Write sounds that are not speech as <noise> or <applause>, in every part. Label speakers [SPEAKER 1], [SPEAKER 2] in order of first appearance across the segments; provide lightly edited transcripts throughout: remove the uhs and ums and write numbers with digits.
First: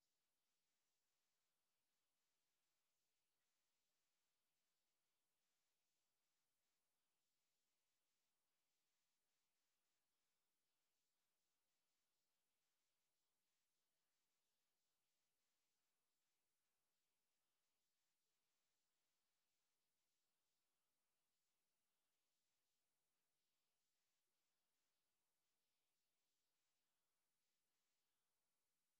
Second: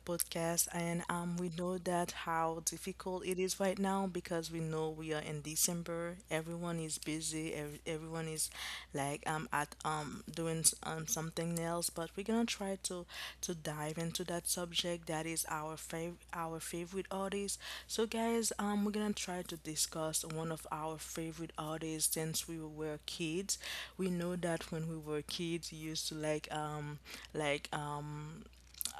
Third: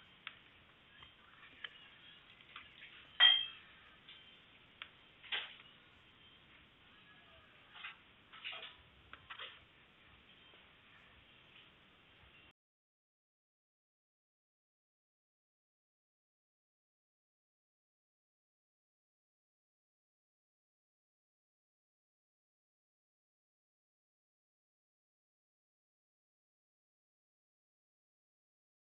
[SPEAKER 1] podcast. And We know that how difficult it is right now because we know we are in December. Everyone is busy. Ev everyone is like at doing something else. But we're gonna try to dive into that subject that is our our favorite artist. So guys, we're going to try to discuss one of our favorite artists since we were kids. We know that when we were kids, we used to like um like um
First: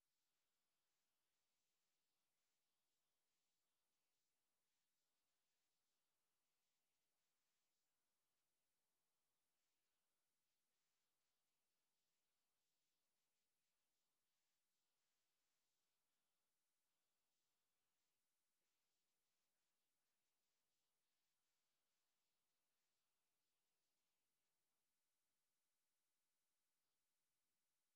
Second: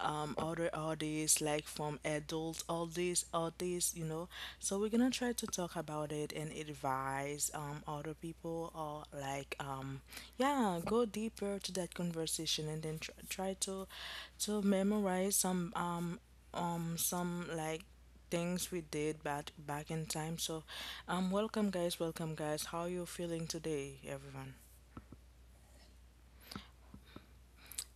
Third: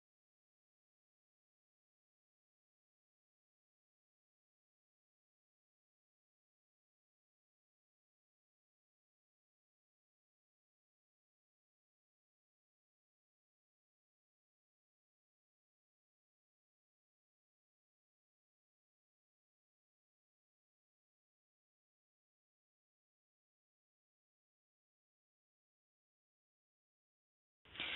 [SPEAKER 1] um other artists like from adults, all these artists, you know. So we're gonna try to talk about it and advise other people, or yeah, go deeper to that conversation and then try to memorize some things we did back in time. So welcome guys, welcome guys, how you feeling today everyone?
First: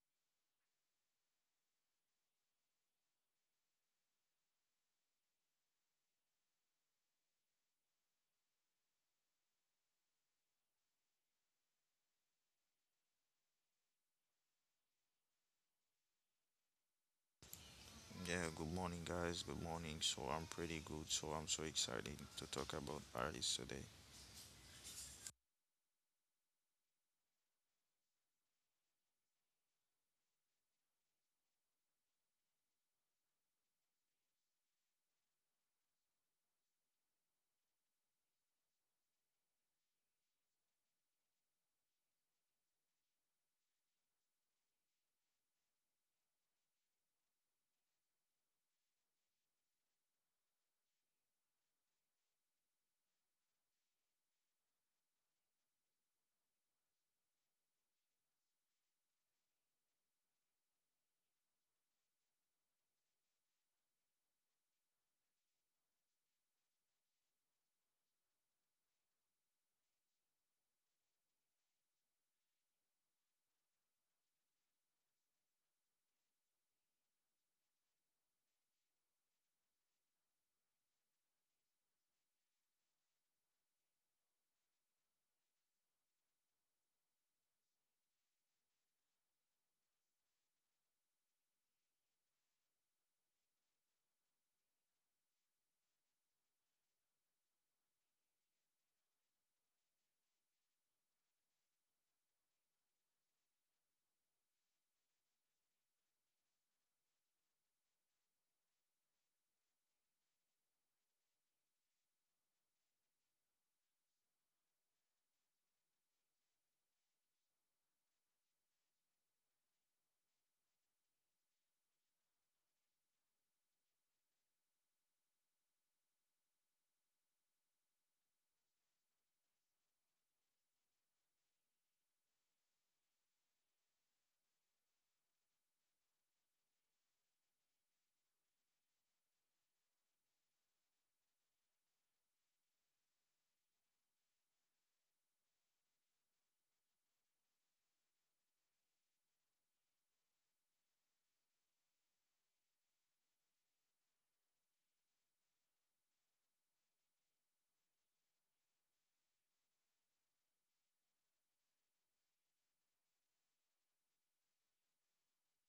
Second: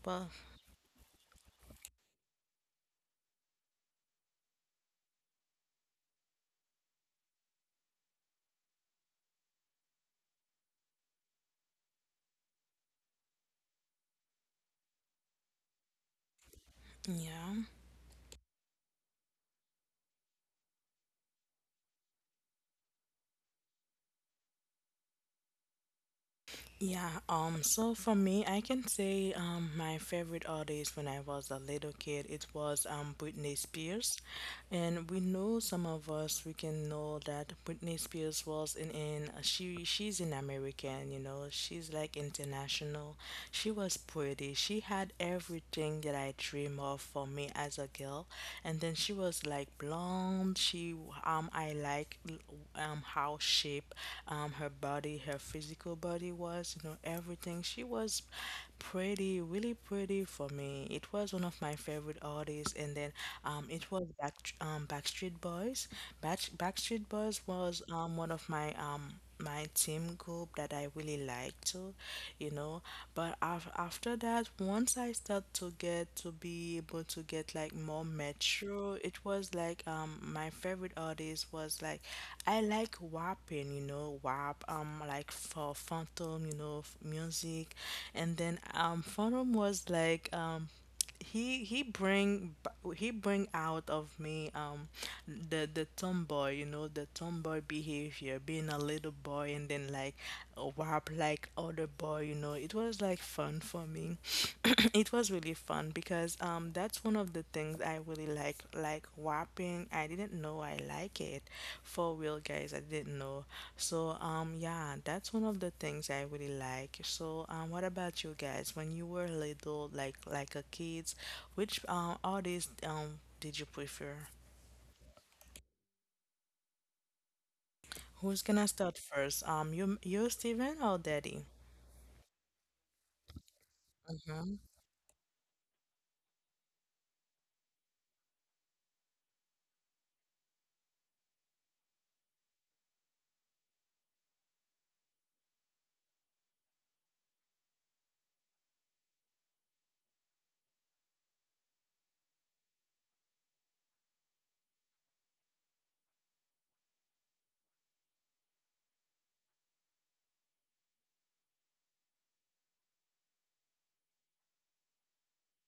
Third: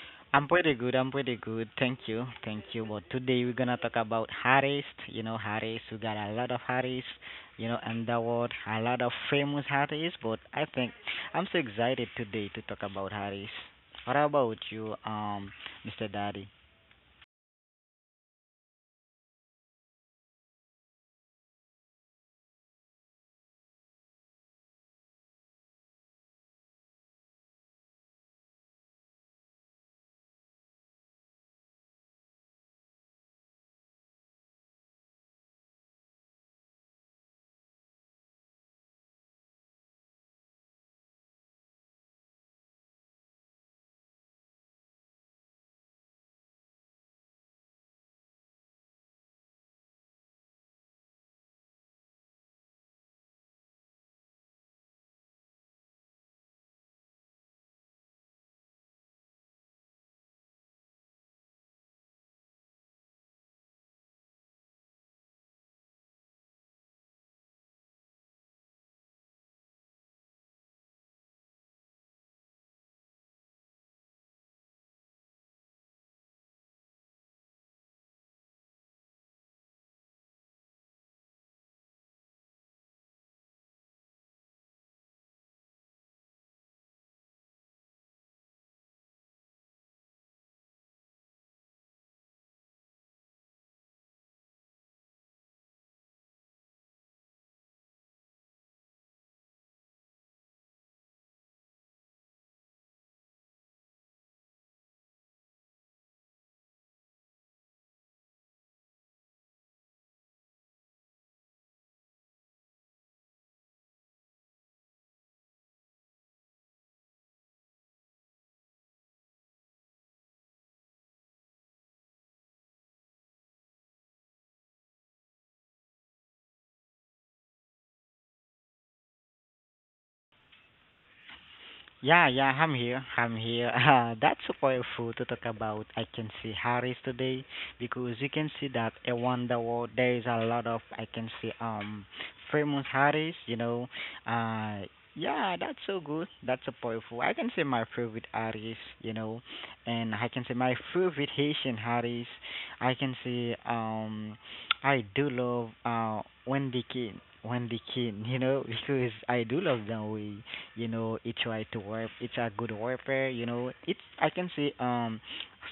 [SPEAKER 1] Well,
[SPEAKER 2] I'm pretty good. I'm pretty good. Thank you. Thank you. But today we're gonna talk about artists. You know, artists. We got a lot of artists. You know, in the world, a lot of famous artists. But I think I'm so excited today to talk about artists. What about you, Mr. Daddy?
[SPEAKER 1] yeah.
[SPEAKER 3] Yeah, good morning, guys. Good morning. So I'm pretty good. So I'm so excited to talk about artists today.
[SPEAKER 1] Yeah, so for me, I can say my favorite artist when I was a little kid, it was Britney Spears. And we know some of us we can know that Britney Spears was in she she's an American, you know, she's like international. She was pretty. She had everything that I dream of for me as a girl. And then she was like blonde. She I like how shape her body, her physical body was, you know, everything. She was pretty, really pretty for me. It was one of my favorite artists series, and then it was Backstreet Boys. Backstreet Boys was one of my team group that I really liked to, you know. But af after that, once I start to get to be able to get like more mature, it was like my favorite artist was like I like WAPing, you know, WAP like for Phantom, you know, music, and then Phantom was like he he bring out of me the tomboy, you know, the tomboy behavior, being a little boy, and then like rap like other boy, you know, it was like fun for me. <clears throat> It was really fun because that's one of the things I really like rapping. I didn't know I like it. For real, guys, I didn't know. So, yeah, that's one of the things I really like. So, what about you guys? When you were little, like a kids, which artist did you prefer? Who's gonna start first? You Steven or Daddy?
[SPEAKER 2] Yeah, yeah, I'm here. I'm here. <laughs> That's so powerful to talk about. I can see Harris today because you can see that a wonder world. There is a lot of I can see famous Harris. You know, uh yeah, that's so good. That's so powerful. I can say my favorite Harris. You know, and I can say my favorite Haitian Harris. I can say I do love Wendy King. Wendy King. You know, <laughs> because I do love that way, you know, he try to work. It's a good warfare, you know. It's, I can say,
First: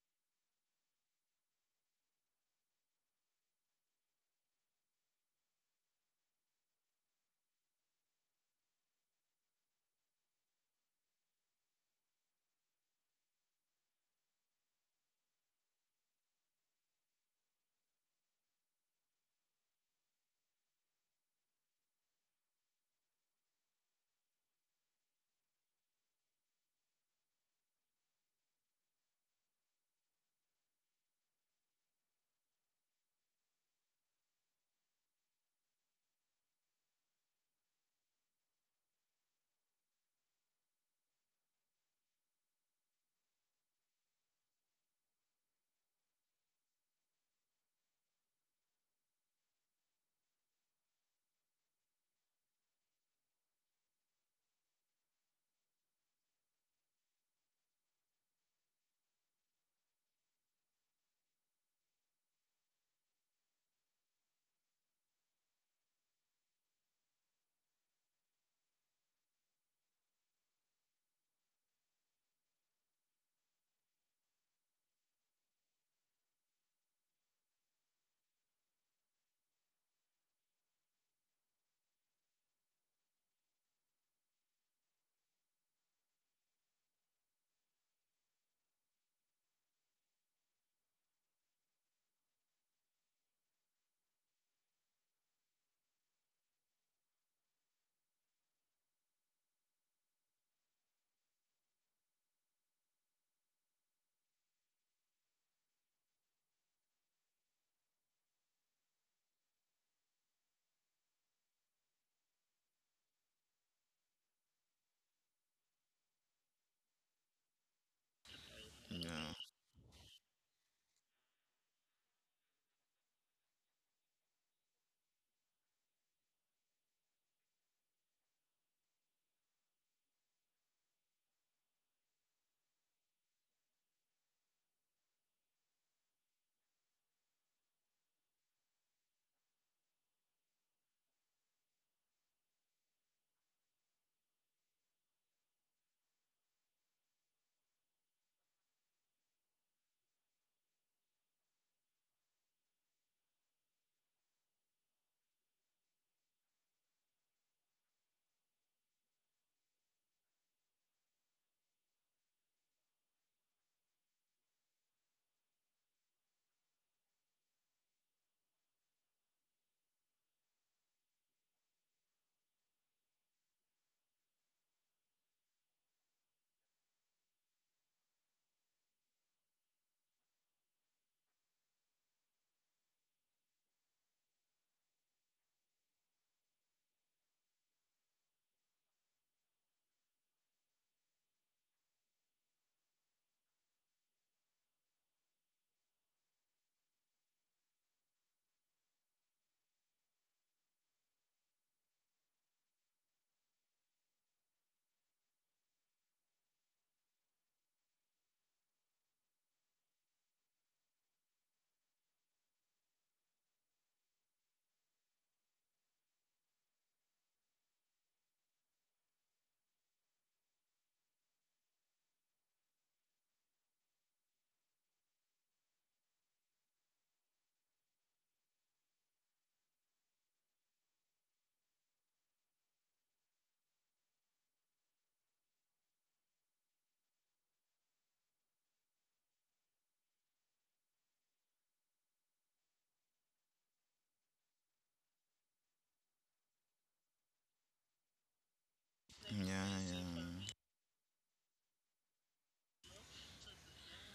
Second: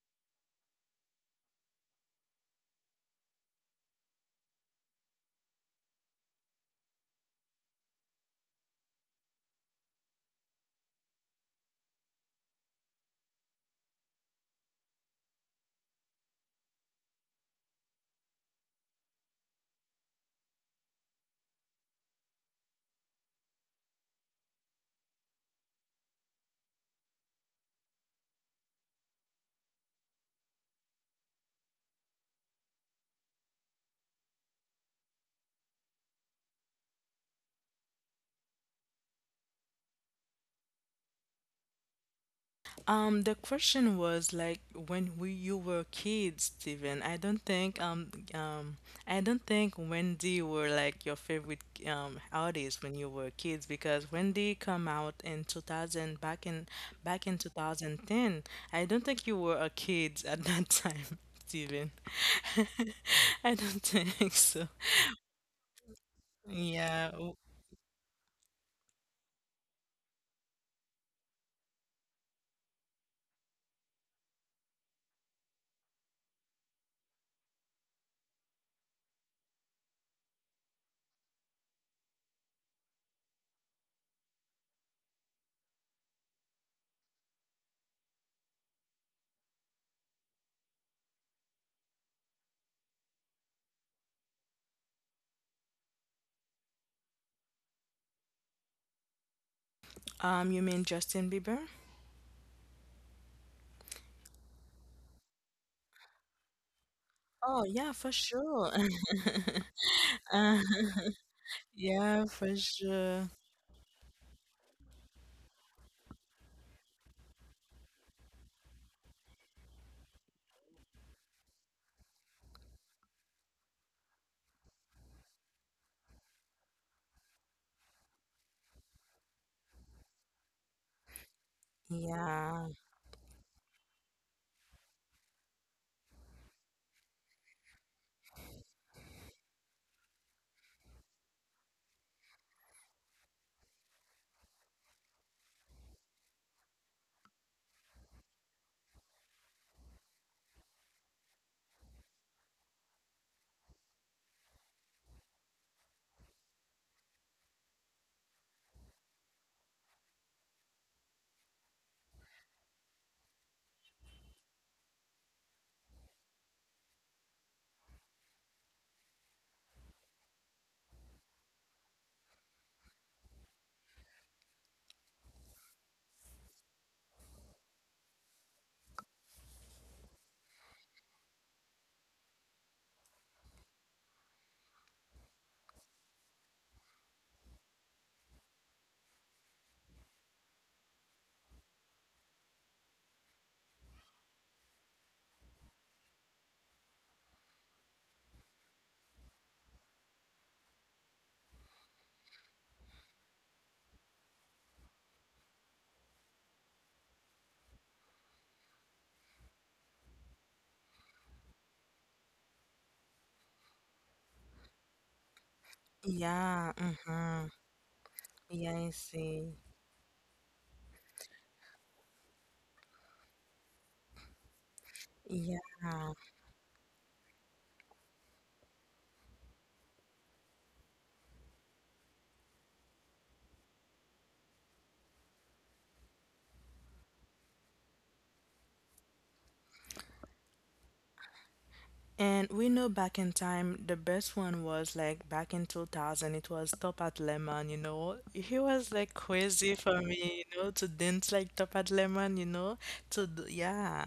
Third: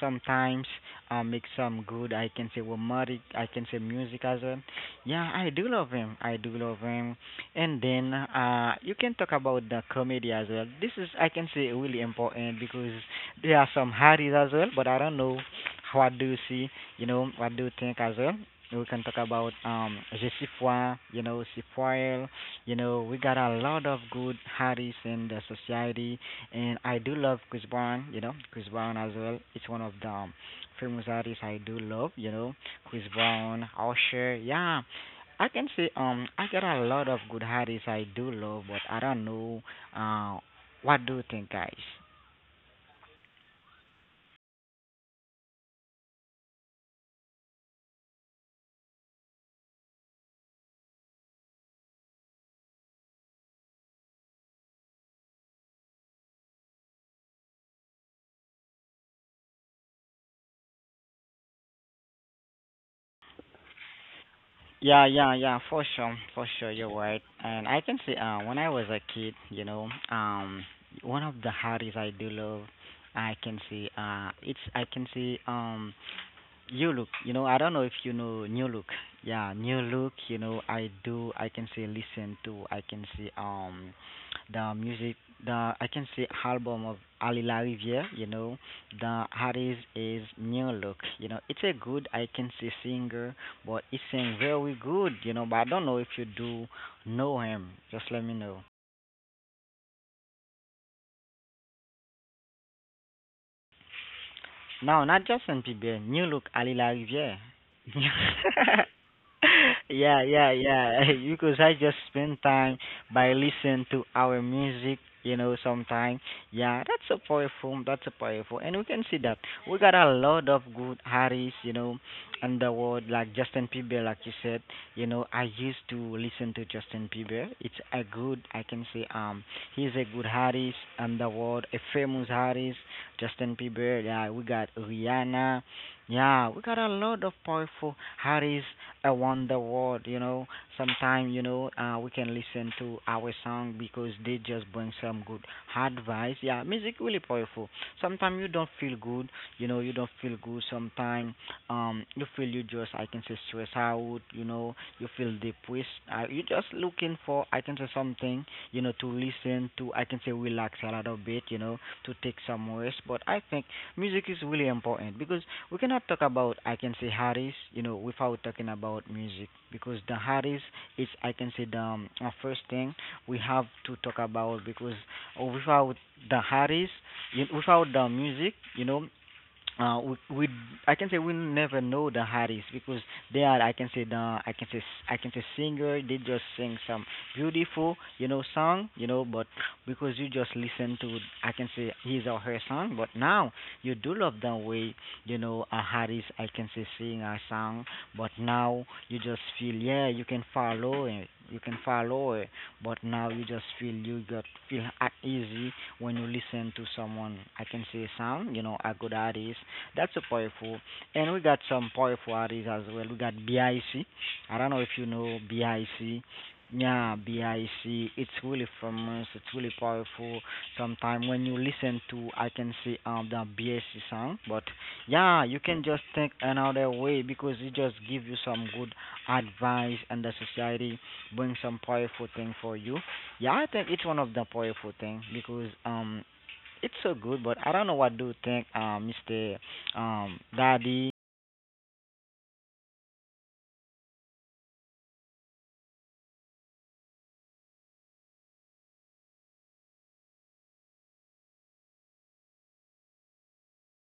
[SPEAKER 2] sometimes make some good, I can say, romantic, I can say, music as well. Yeah, I do love him. I do love him. And then you can talk about the comedy as well. This is, I can say, really important because there are some hardies as well, but I don't know, what do you see, you know, what do you think as well. We can talk about je suis froid, you know, si, you know, we got a lot of good artists in the society, and I do love Chris Brown. You know, Chris Brown as well. It's one of the famous artists I do love. You know, Chris Brown, Usher. Yeah, I can say I got a lot of good artists I do love, but I don't know uh what do you think, guys?
[SPEAKER 1] The question was like when we you were kids, Steven. I don't think Wendy were like your favorite artist when you were kids, because Wendy come out in 2000, back in 2010. I don't think you were a kid at that time, <laughs> Steven. <laughs> I don't think so.
[SPEAKER 2] Yeah, yeah, yeah, for sure, you're
[SPEAKER 1] Yeah.
[SPEAKER 2] right. And I can say, when I was a kid, you know, one of the hobbies I do love, I can see, it's I can see, New look, you know, I don't know if you know new look. Yeah, new look, you know, I do I can say listen to I can say the music, the I can say album of Ali La, you know, the artist is new look. You know, it's a good I can say singer, but he sing very good, you know, but I don't know if you do know him. Just let me know.
[SPEAKER 1] You mean Justin Bieber?
[SPEAKER 2] No, not Justin Bieber. New look, Ali LaRivière.
[SPEAKER 1] Oh yeah, for
[SPEAKER 2] <laughs>
[SPEAKER 1] sure. <laughs>
[SPEAKER 2] Yeah, yeah,
[SPEAKER 1] Uh,
[SPEAKER 2] yeah.
[SPEAKER 1] <laughs>
[SPEAKER 2] <laughs> Because I just
[SPEAKER 1] yeah,
[SPEAKER 2] spend
[SPEAKER 1] for
[SPEAKER 2] time
[SPEAKER 1] sure.
[SPEAKER 2] by listening to our music. You know, sometime. Yeah, that's a powerful. That's a powerful, and we can see
[SPEAKER 3] Yeah,
[SPEAKER 2] that we got a lot of good artists. You know, in the world, like Justin Bieber, like you said. You know, I used to listen to Justin Bieber. It's a good. I can say, he's a good artist in the world, a famous
[SPEAKER 1] Yeah,
[SPEAKER 2] artist, Justin Bieber. Yeah, we got Rihanna. Yeah, we got a lot of powerful artists around the world. You know, sometimes, you know, we can listen to our song because they just bring some good advice. Yeah, music really powerful. Sometimes you don't feel good. You know, you don't feel good. Sometimes you feel you just I can say stress out. You know, you feel depressed. You just looking for, I can say, something, you know, to listen to, I can say relax a little bit, you know, to take some rest. But I think music is really important because we cannot talk about, I can say, Harris, you know, without talking about music, because the Harris is, I can say, the first thing we have to talk about because without the Harris, you, without the music, you know, we I can say we never know the artist because they are I can say the I can say I can say singer they just sing some beautiful, you know, song, you know. But because you just listen to, I can say, his or her song, but now you do love the way, you know, a artist I can say sing a song, but now you just feel, yeah, you can follow it, you can follow it, but now you just feel you got feel at easy when you listen to someone I can say sound, you know, a good artist. That's a powerful. And we got some powerful artists as well. We got Bic, I C. I don't know if you know Bic.
[SPEAKER 1] yeah,
[SPEAKER 2] Yeah,
[SPEAKER 1] mm-hmm.
[SPEAKER 2] Bic, it's really
[SPEAKER 1] Yeah, I
[SPEAKER 2] famous, it's
[SPEAKER 1] see.
[SPEAKER 2] really powerful. Sometimes when you listen to I can say the Bic sound, but yeah,
[SPEAKER 1] Yeah.
[SPEAKER 2] you can just think another way because it just give you some good advice and the society, bring some powerful thing for you. Yeah, I think it's one of the powerful thing because it's so good, but I don't know what do you think, Mr. Daddy.
[SPEAKER 1] And we know back in time, the best one was like back in 2000, it was Topat Lemon, you know. He was like
[SPEAKER 3] yeah,
[SPEAKER 1] crazy for
[SPEAKER 3] yeah.
[SPEAKER 1] me, you know, to dance like Topat Lemon, you know, to, yeah.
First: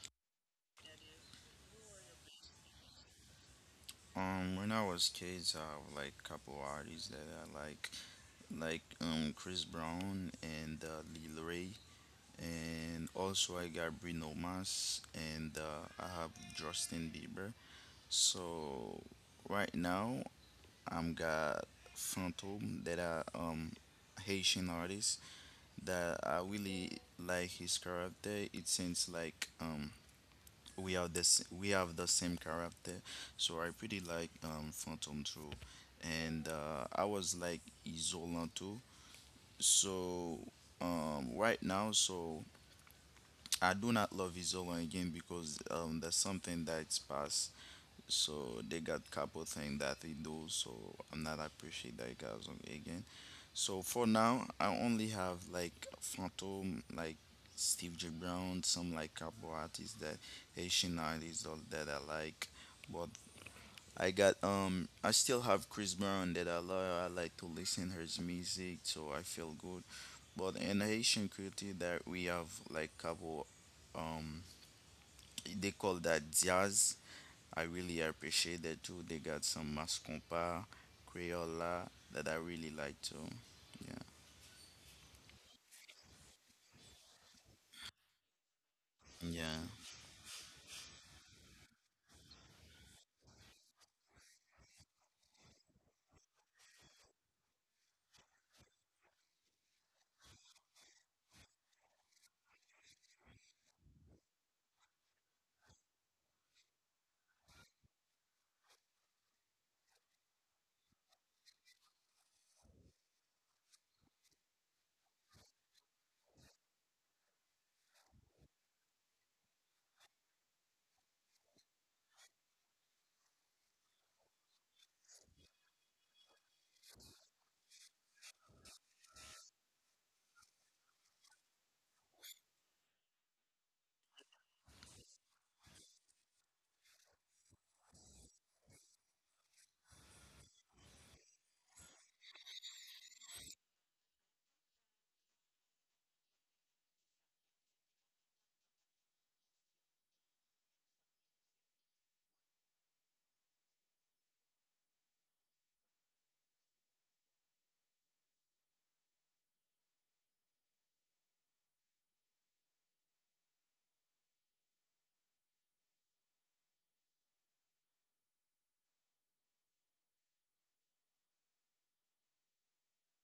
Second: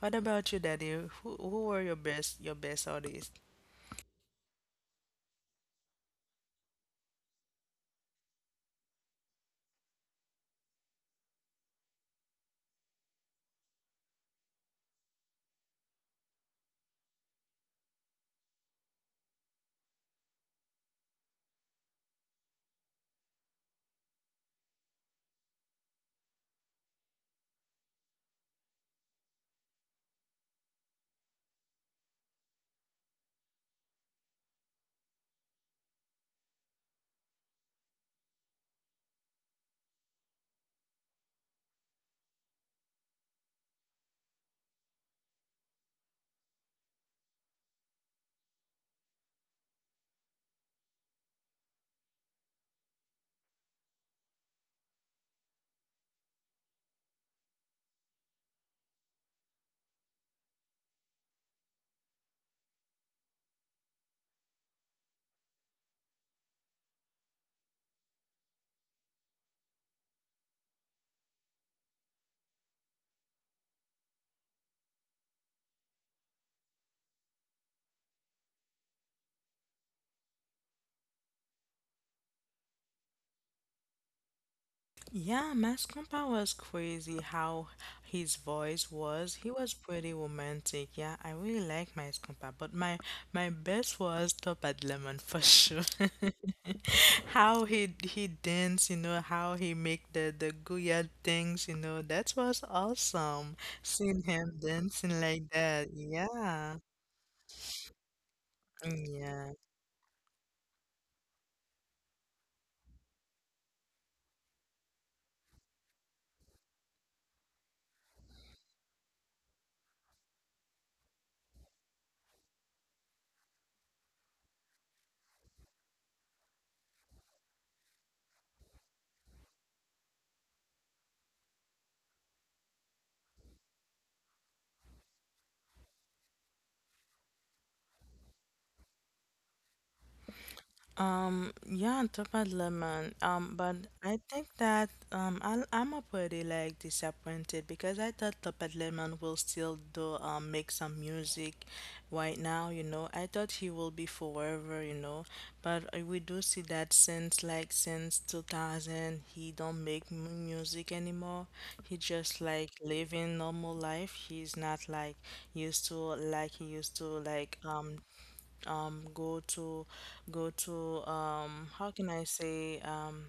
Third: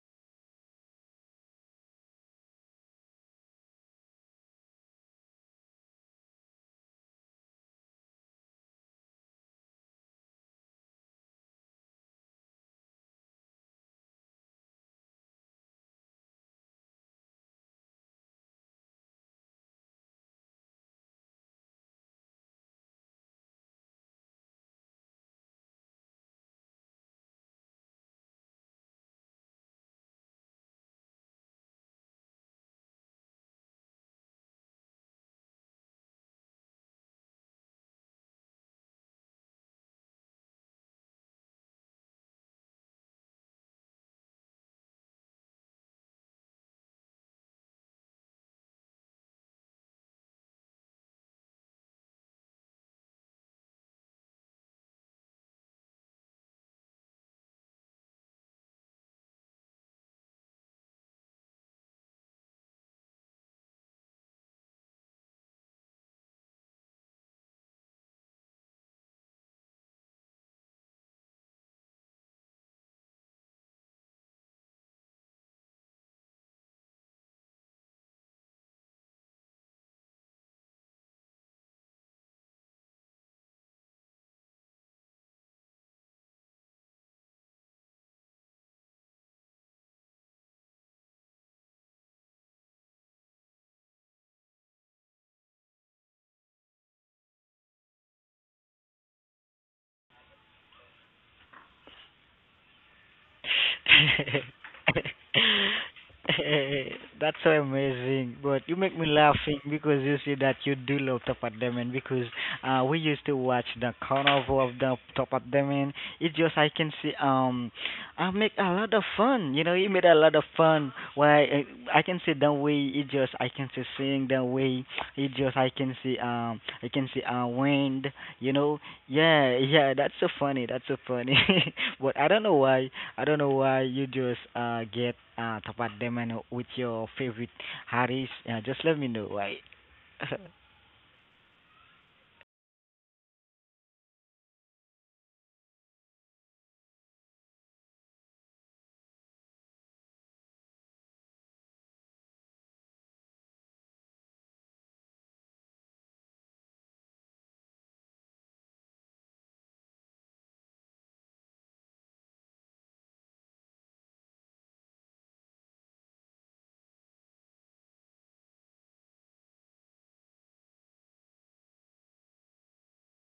[SPEAKER 1] What about you, Daddy? Who were your best artists?
[SPEAKER 3] When I was kids, I have like couple artists that I like Chris Brown and Lil Ray, and also I got Bruno Mars and I have Justin Bieber. So right now I'm got Phantom that are Haitian artists that I really like his character. It seems like we are this we have the same character, so I pretty like Phantom too, and I was like Isola too. So right now, so I do not love Isola again because that's something that's past so they got couple things that they do. So I'm not appreciate that guys on- again. So for now, I only have like Phantom, like Steve J Brown, some like couple artists that Haitian artists all that I like. But I got I still have Chris Brown that I love. I like to listen her music, so I feel good. But in Haitian culture, that we have like couple um they call that jazz. I really appreciate that too. They got some Mascompa, Crayola that I really like too. Yeah.
[SPEAKER 1] Yeah, Mascompa was crazy how his voice was. He
[SPEAKER 3] Yeah.
[SPEAKER 1] was pretty romantic. Yeah, I really like Mascompa, but my best was Top at Lemon for sure. <laughs> How he dance, you know, how he make the goya things, you know, that was awesome. Seeing him dancing like
[SPEAKER 2] <laughs>
[SPEAKER 1] that. Yeah.
[SPEAKER 2] That's so amazing. But you make me
[SPEAKER 1] Yeah.
[SPEAKER 2] laughing because you see that you do love Top at Demon because we used to watch the carnival of the Top at Demon. It just I can see I make a lot of fun. You know, he made a lot of fun. Why I can see the way, It just I can see seeing the way, It just I can see wind, you know. Yeah, yeah, that's so funny. That's so funny. <laughs> But I don't know why you just get top at them and with your favorite artist. Just let me know why. <laughs>
[SPEAKER 1] Yeah, on top of lemon. But I think that I I'm a pretty like disappointed because I thought Topaz lemon will still do make some music right now. You know, I thought he will be forever. You know, but we do see that since like since 2000 he don't make music anymore. He just like living normal life. He's not like used to like he used to um go to go to how can I say um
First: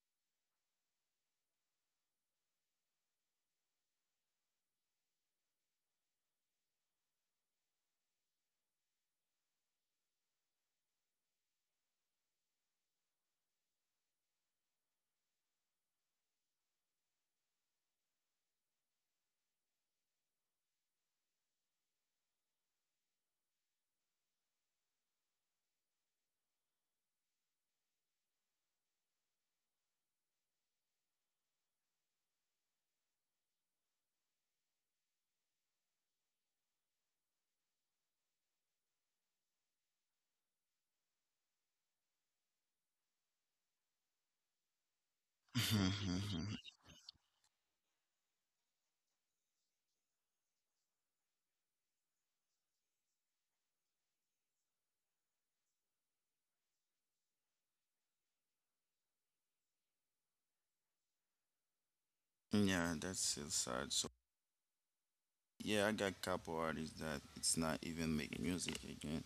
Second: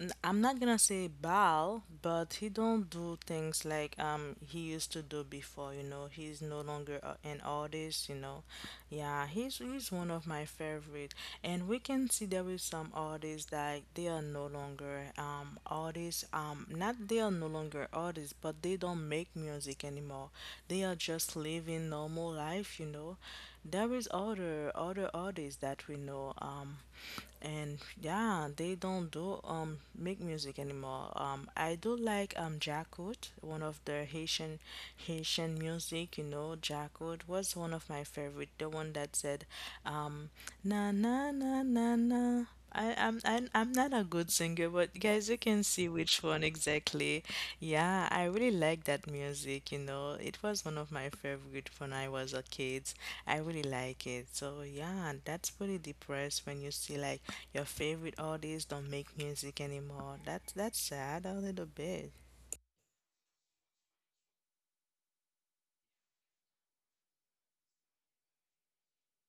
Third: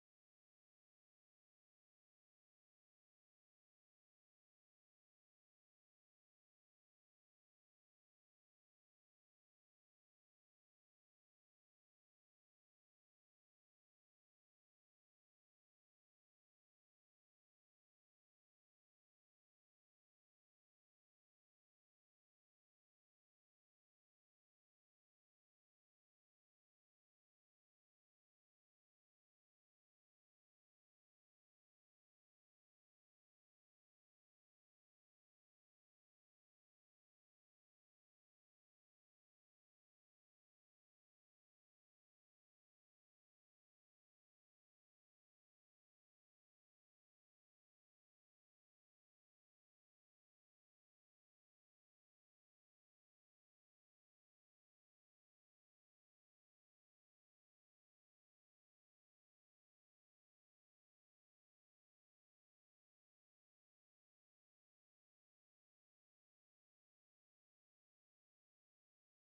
[SPEAKER 1] n- I'm not gonna say Baal, but he don't do things like he used to do before, you know. He's no longer an artist, you know. Yeah, he's one of my favorite. And we can see there is some artists that they are no longer artists. Not they are no longer artists, but they don't make music anymore. They are just living normal life, you know. There is other artists that we know. And yeah, they don't do make music anymore. I do like Jacquot, one of the Haitian music, you know. Jacquot was one of my favorite, the one that said um na na na na na. I, I'm not a good singer, but guys, you can see which one exactly. Yeah, I really like that music, you know. It was one of my favorite when I was a kid. I really like it. So yeah, that's pretty depressed when you see like your favorite artists don't make music anymore. That's sad a little bit.
[SPEAKER 3] <laughs> Yeah, that's still sad. So yeah, I got couple artists that it's not even making music again.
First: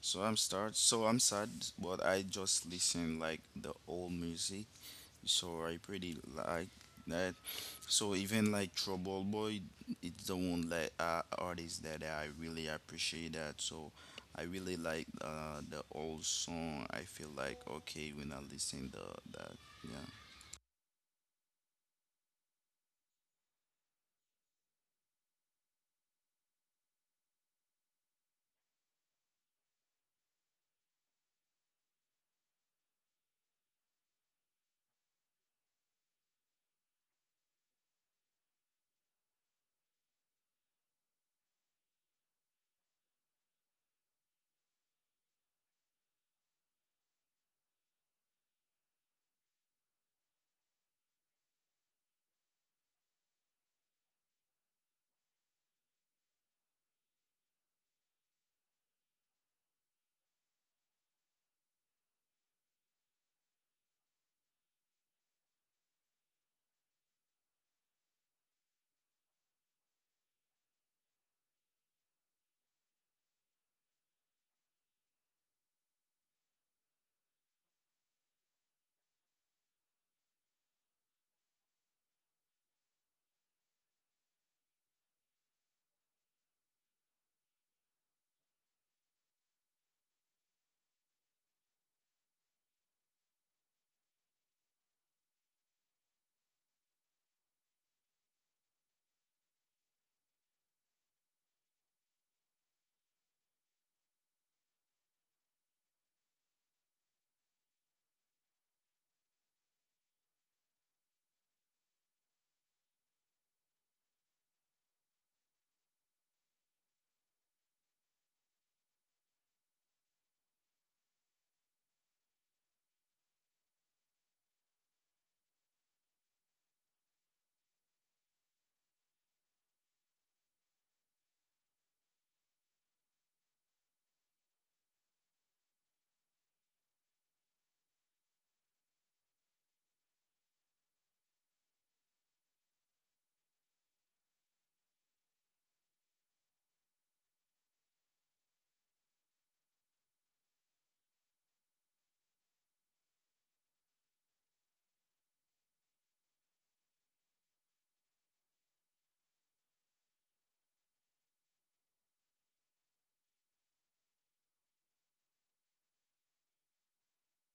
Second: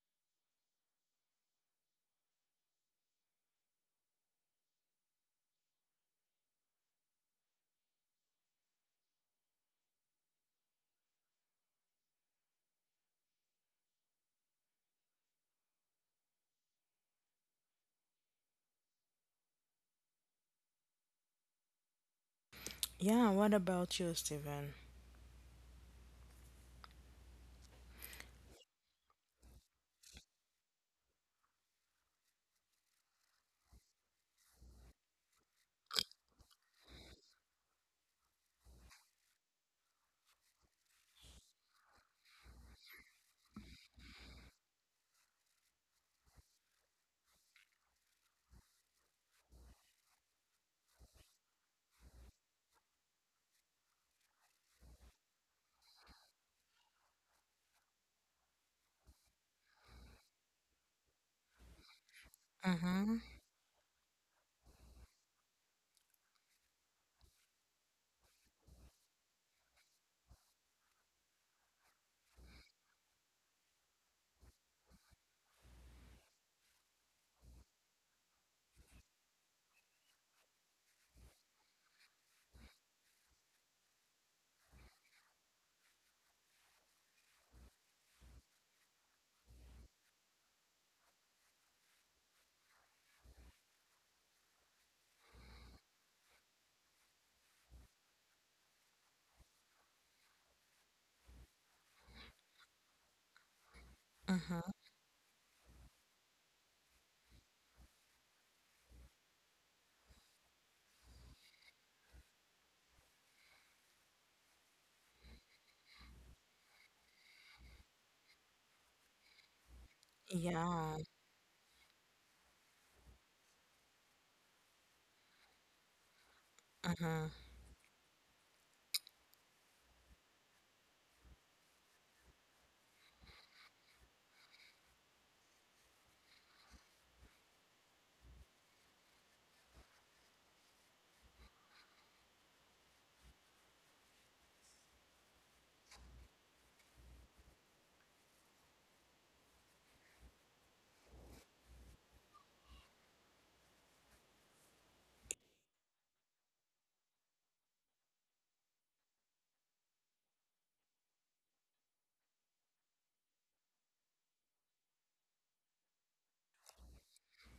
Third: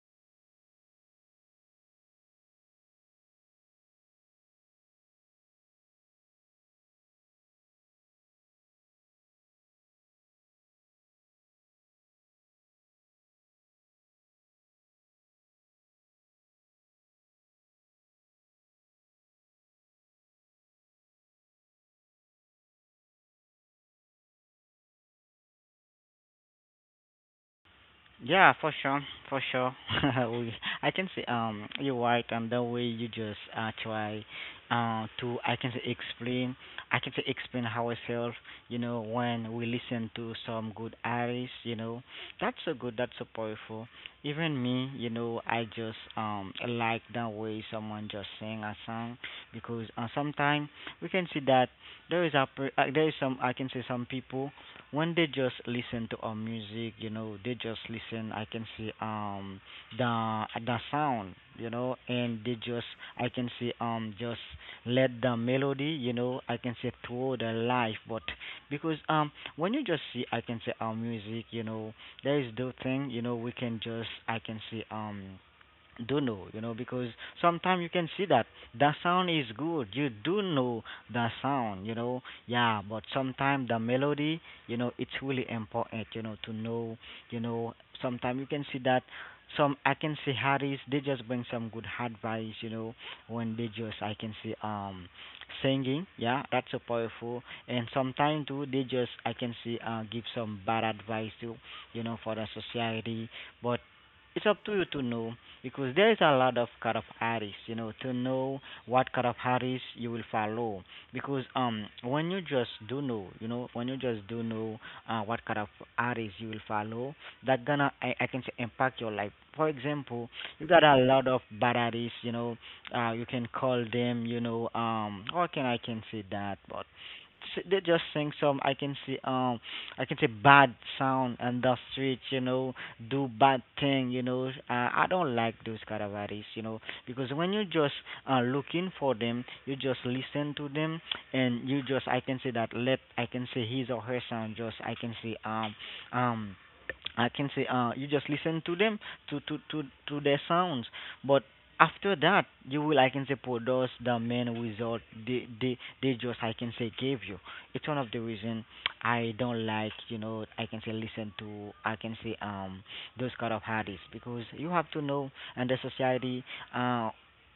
[SPEAKER 3] So I'm sad but I just listen like the old music. So I pretty like that. So even like Trouble Boy, it's the one that artist that I really appreciate that. So I really like the old song. I feel like okay when I listen the that. Yeah,
[SPEAKER 1] Yeah, what about you, Steven?
[SPEAKER 2] Yeah, for sure, for sure. <laughs> we, I can say you're right, and the way you just try to I can say explain I can say explain ourselves. You know, when we listen to some good artists, you know, that's so good, that's so powerful. Even me, you know, I just like the way someone just sing a song because sometimes we can see that there is some I can say some people when they just listen to our music, you know, they just listen. I can see the sound, you know, and they just
[SPEAKER 1] Mm-hmm.
[SPEAKER 2] I can see just let the melody, you know, I can say through the life. But because when you just see I can say our music, you know, there is the thing, you know, we can just I can see do know, you know, because sometimes you can see that the sound is good. You do know the sound, you know, yeah, but sometimes the melody, you know, it's really important, you know, to know, you know, sometimes you can see that some I can see artists they just bring some good advice, you know, when they just I can see singing, yeah, that's so powerful. And sometimes too they just I can see give some bad advice too, you know, for the society. But it's up to
[SPEAKER 1] Mm-hmm.
[SPEAKER 2] you to know because there's a lot of cut of artists, you know, to know what cut of artists you will follow. Because when you just do know, you know, when you just do know what kind of artists you will follow, that gonna I can say impact your life. For example, you got
[SPEAKER 1] Yeah.
[SPEAKER 2] a lot of bad artists, you know, you can call them, you know, how can I can say that? But
[SPEAKER 1] Mm-hmm.
[SPEAKER 2] they just sing some I can see I can say bad sound on the streets, you know, do bad thing, you know. I don't like those kind of artists, you know, because when you just looking for them, you just listen to them, and you just I can say that let I can say his or her sound just um I can say you just listen to them to their sounds, but after that you will I can say produce the main result they just I can say gave you. It's one of the reason I don't like you know I can say listen to I can say those kind of artists, because you have to know and the society uh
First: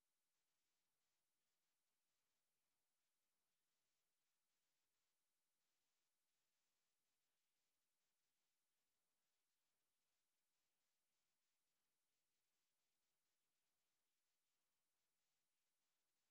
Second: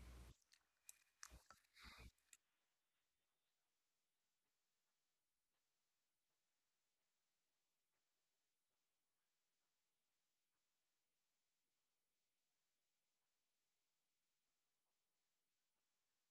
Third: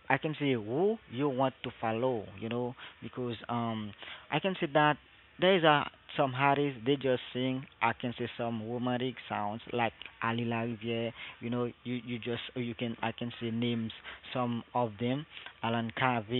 [SPEAKER 2] I can say who you want to follow, you know, because I can say that there is a some artists they just sing I can say some romantic sounds like Ali La, you know, you just you can I can say names some of them, Alan Cave,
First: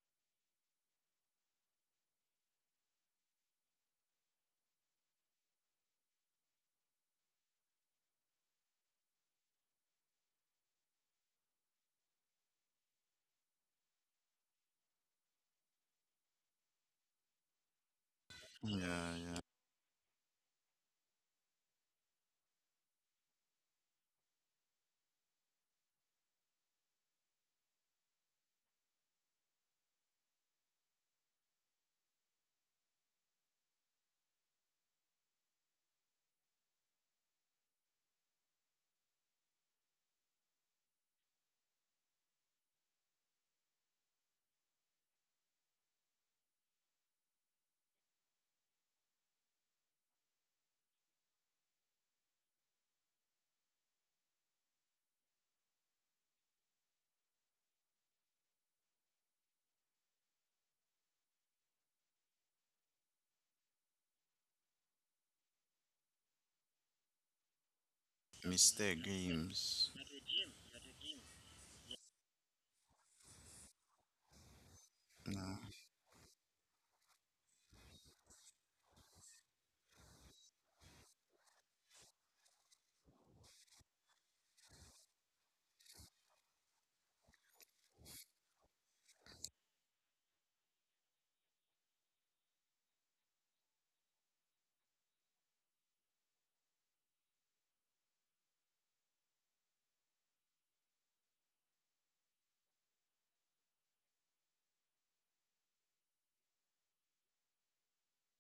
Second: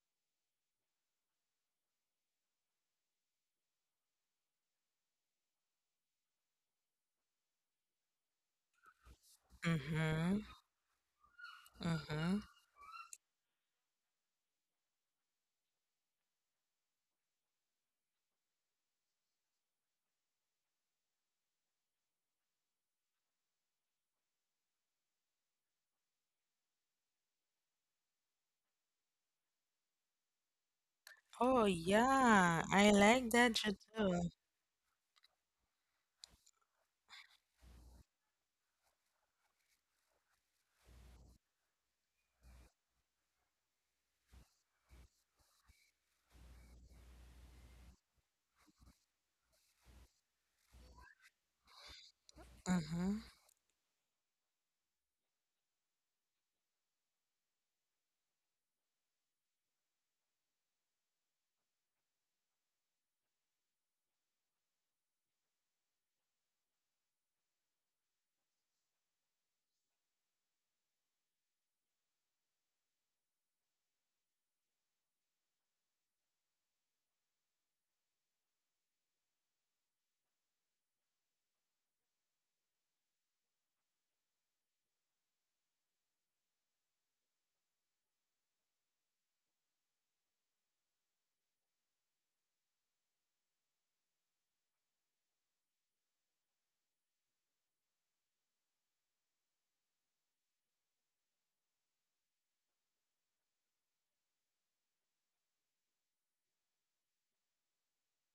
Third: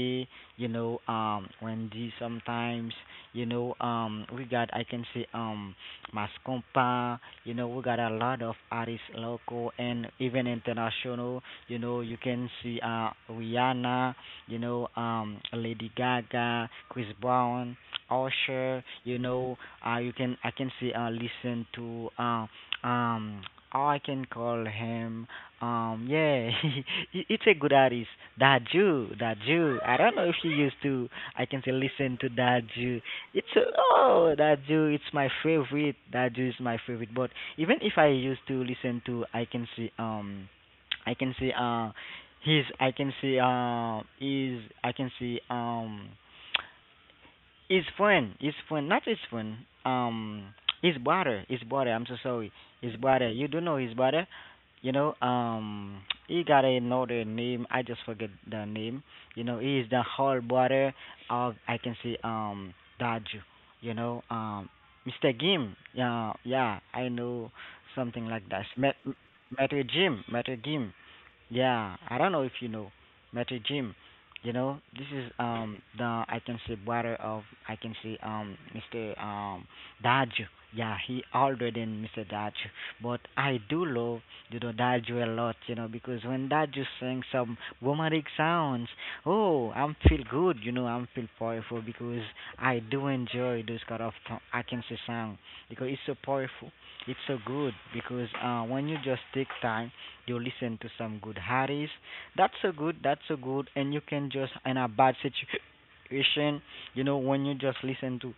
[SPEAKER 2] you know, Wendy sometimes, you know, we got I can say Mascompa. You know, we got a lot of artists local and
[SPEAKER 1] Mm-hmm.
[SPEAKER 2] even international. You know, you
[SPEAKER 1] Mm-hmm.
[SPEAKER 2] can see Rihanna, you know, Lady Gaga, Chris Brown, Usher, you
[SPEAKER 3] yeah,
[SPEAKER 2] know, you can I can say listen to um, I can call him. Yeah, <laughs> it's a good artist, Daju, Daju. I don't know if you used to. I
[SPEAKER 1] Oh
[SPEAKER 2] can say listen to
[SPEAKER 1] yeah, I
[SPEAKER 2] Daju.
[SPEAKER 1] like
[SPEAKER 2] It's
[SPEAKER 1] that
[SPEAKER 2] a,
[SPEAKER 1] you do.
[SPEAKER 2] oh Daju, it's my favorite. Daju is my favorite. But even if I used to listen to, I can see his. I can see his. I can see his friend, not his friend. Um, his brother, his brother. I'm so sorry, his
[SPEAKER 1] Mm-hmm.
[SPEAKER 2] brother. You do know his brother, you know. He got another name. I just forget the name. You know, he is the whole brother of I can say Daju. You know, Mr. Gim. Yeah, yeah. I know something
[SPEAKER 3] yeah.
[SPEAKER 2] like that.
[SPEAKER 3] Mr.
[SPEAKER 2] Met,
[SPEAKER 3] Games.
[SPEAKER 2] Metal Jim, Metal Gim. Yeah, I don't know if you know, Metro Gym. You know, this is
[SPEAKER 3] No.
[SPEAKER 2] the I can say brother of I can say Mr. Daju. Yeah, he older than Mr. Daju, but I do love you know Daju a lot. You know because when Daju sings some romantic sounds, oh, I'm feel good. You know, I'm feel powerful because I do enjoy those kind of I can say song because it's so powerful, it's so good, because when you just take time you listen to some good artists. That's so good. That's so good. And you can just in a bad situation, you know, when you just listen to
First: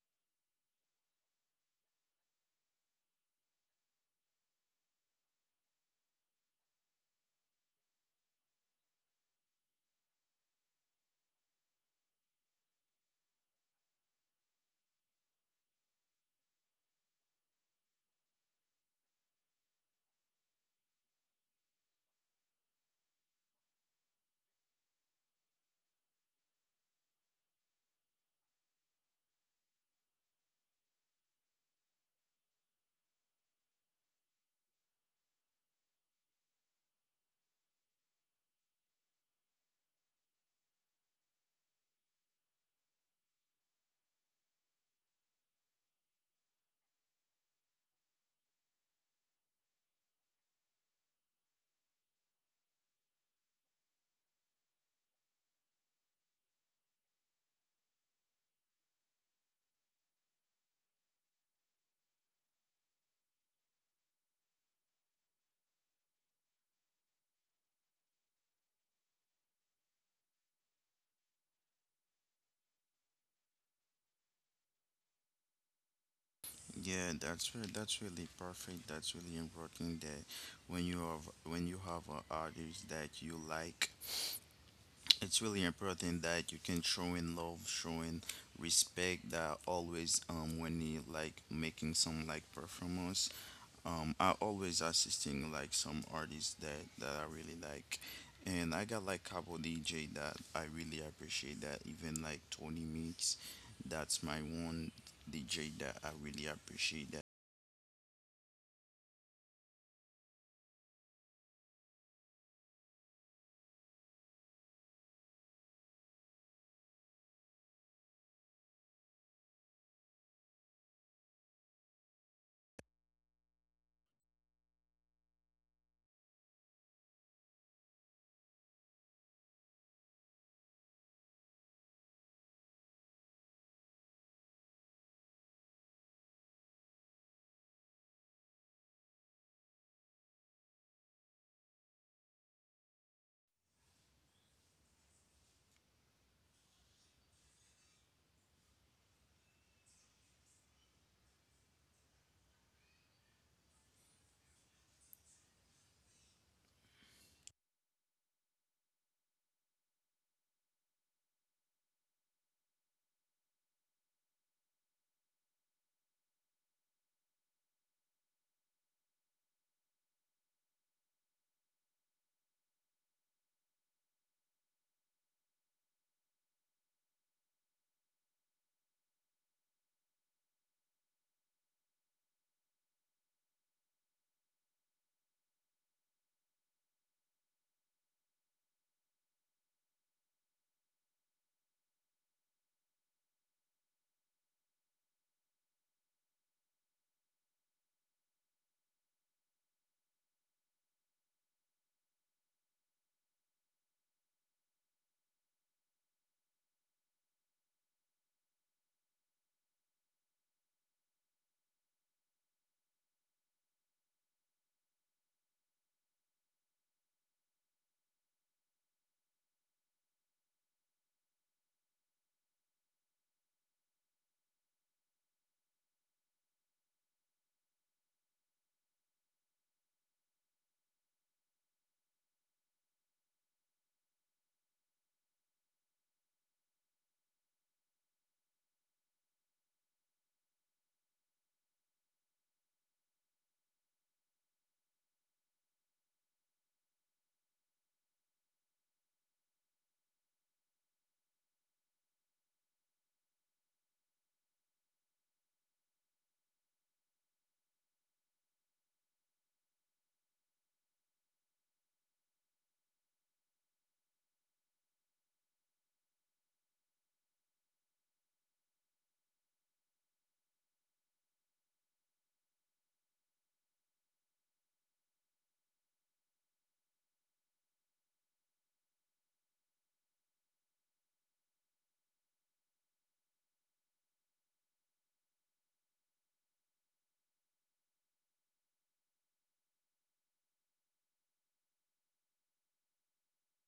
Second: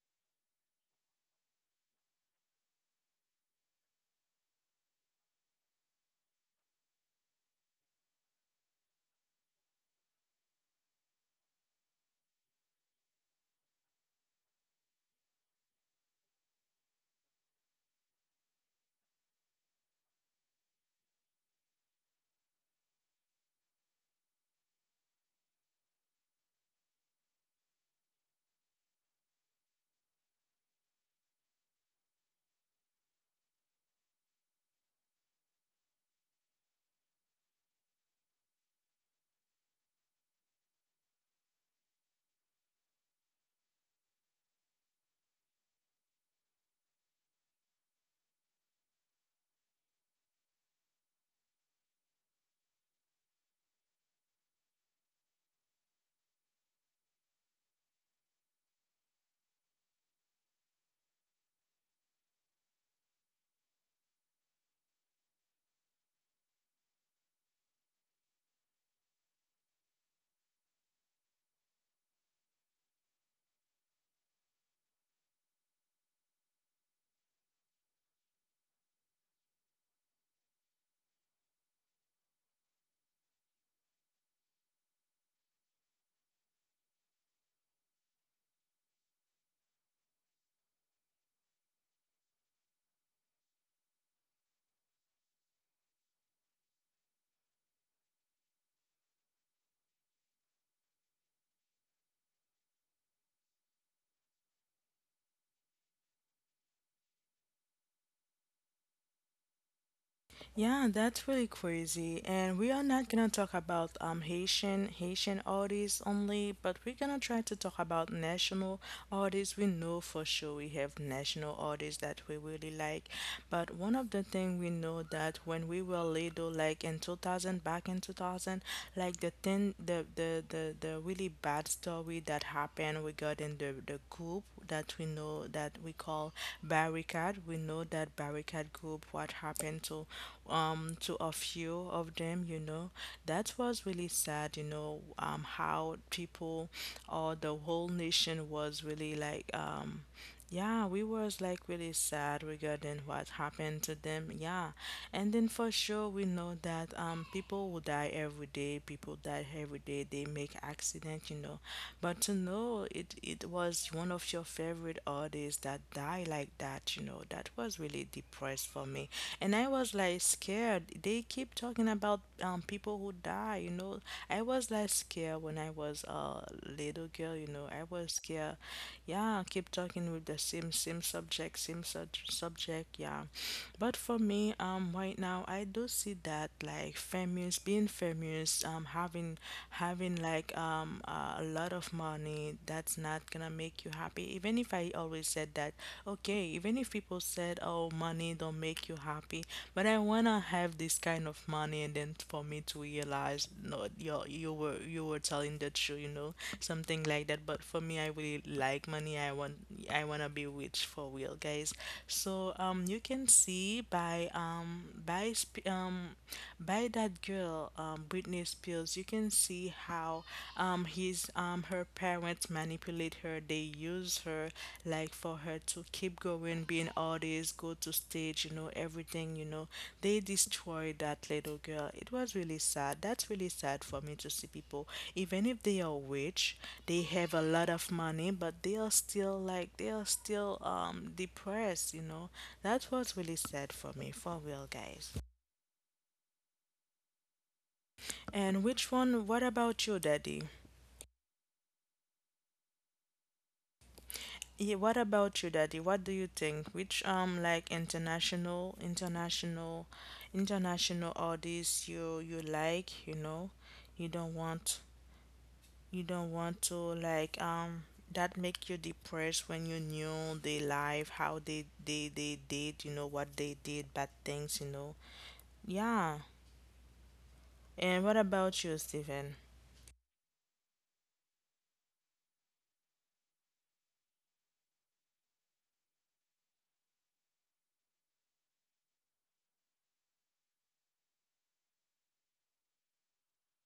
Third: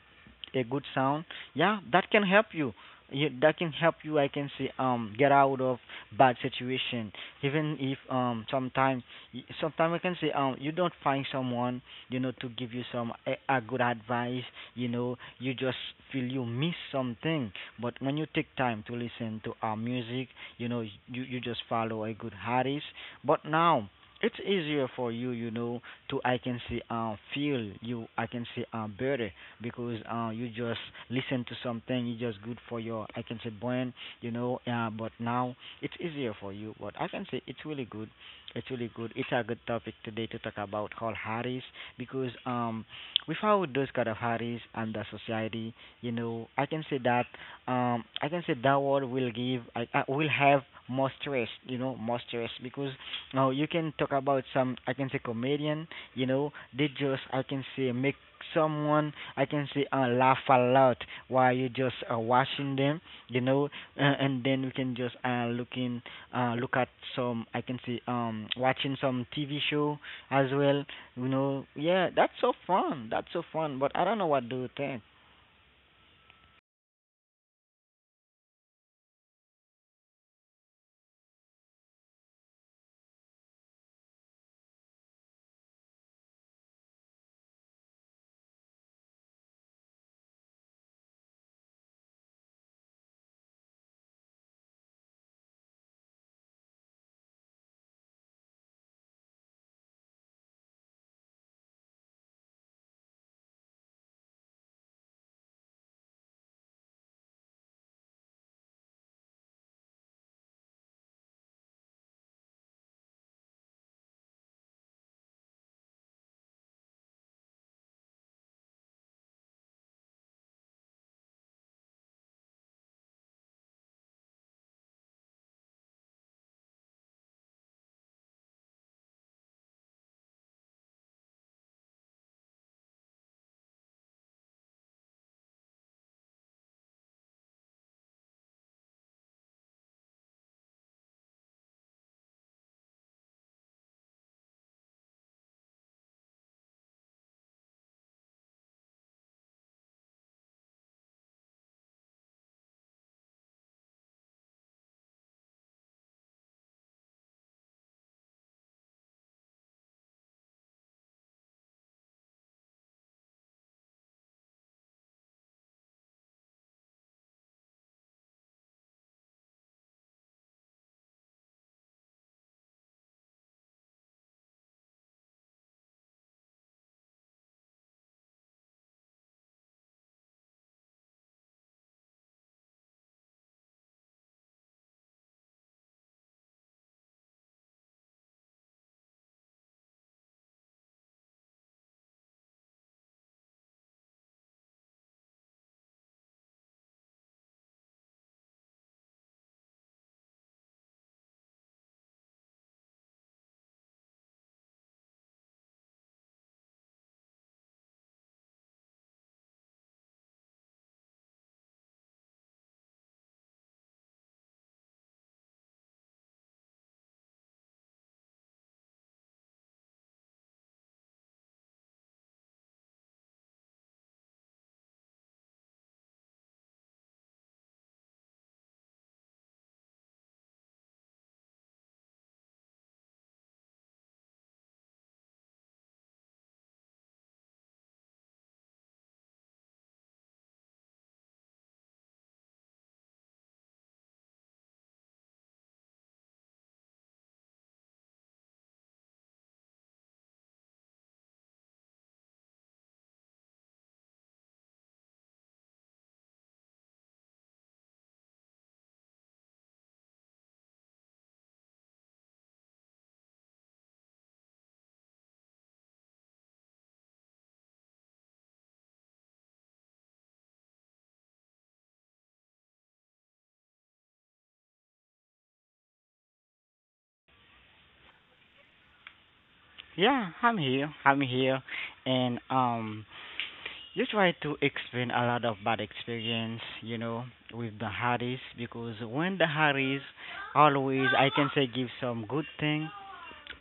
[SPEAKER 2] a good sound, yeah, that can help you. Yeah, that can help you I can say get out of bad situation. Even if sometime I can say you don't find someone, you know, to give you some a good advice, you know, you just feel you miss something. But when you take time to listen to our music, you know, you just follow a good artist. But now it's easier for you, you know, to I can say feel you I can say better. Because you just listen to something, you just good for your, I can say, brain, you know. But now it's easier for you. But I can say it's really good. It's really good. It's a good topic today to talk about all Harris, because without those kind of Harris and the society, you know, I can say that I can say that world will give, I will have more stress, you know, more stress, because now you can talk about some, I can say, comedian. You know, they just I can say make someone I can say laugh a lot while you just watching them. You know, and then we can just look at some I can say watching some TV show as well. You know, yeah, that's so fun. That's so fun. But I don't know what do you think.
[SPEAKER 3] Yeah, that's really perfect. That's really important that when you have an artist that you like, it's really important that you can show in love, showing respect. That always, when you like making some like performance, I always assisting like some artists that I really like, and I got like couple DJ that I really appreciate. That even like Tony Mix, that's my one DJ that I really appreciate. That
[SPEAKER 1] Yeah, that's really crazy. And we are not gonna talk about Haitian artists only, but we're gonna try to talk about national artists. We know for sure we have national artists that we really like. But one of the things we know that when we were little, like in 2000, back in 2000, like the thing, the really bad story that happened regarding the group that we know that we call barricade. We know that barricade group, what happened to a few of them. You know that was really sad. You know how people or the whole nation was really like yeah, we was like really sad regarding what happened to them. Yeah. And then for sure we know that people will die every day, people die every day, they make accident, you know. But to know it was one of your favorite artists that die like that, you know, that was really depressed for me. And I was like scared. They keep talking about people who die, you know. I was like scared when I was a little girl, you know. I was scared. Yeah, keep talking with the same subject, subject, yeah. But for me, right now I do see that like famous, being famous, having like a lot of money, that's not gonna make you happy. Even if I always said that, okay, even if people said, "Oh, money don't make you happy, but I wanna have this kind of money," and then for me to realize no, you were, you were telling the truth, you know, something like that. But for me, I really like money. I wanna be rich, for real guys. So you can see by by sp- um by that girl Britney Spears, you can see how his her parents manipulate her, they use her, like, for her to keep going being artist, go to stage, you know, everything, you know. They destroyed that little girl. It was really sad. That's really sad for me to see people, even if they are rich, they have a lot of money, but they are still like, they are still depressed, you know. That was really sad for me, for real guys. And which one what about you, Daddy? Yeah, what about you, Daddy? What do you think? Which international artists you like, you know? You don't want, you don't want to like that make you depressed when you knew their life, how they did, you know, what they did, bad things, you know. Yeah. And what about you, Stephen?
[SPEAKER 2] Yeah, I'm here. I'm here, and you try to explain a lot of bad experience, you know, with the Harris, because when the Harris always I can say give some good thing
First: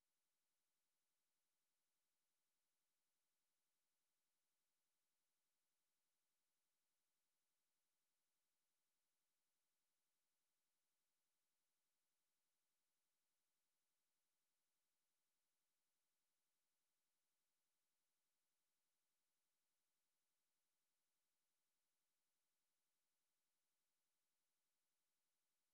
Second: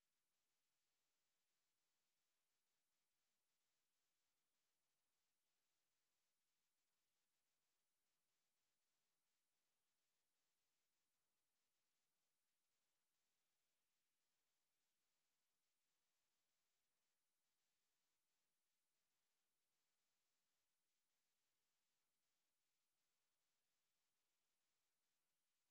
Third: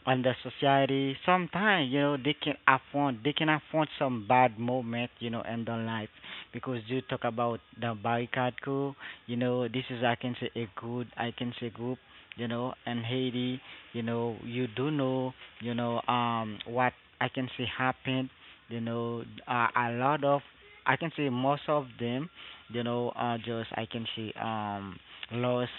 [SPEAKER 2] on the society. Sometimes you know they can afford some bad moment, you know, in their life, because you talk about the barricade crew. You know this is I can say a good I can say group. You know in Haiti, you know you do know, you know what I can say happened. You know a lot of I can say most of them, you know, just I can say lost,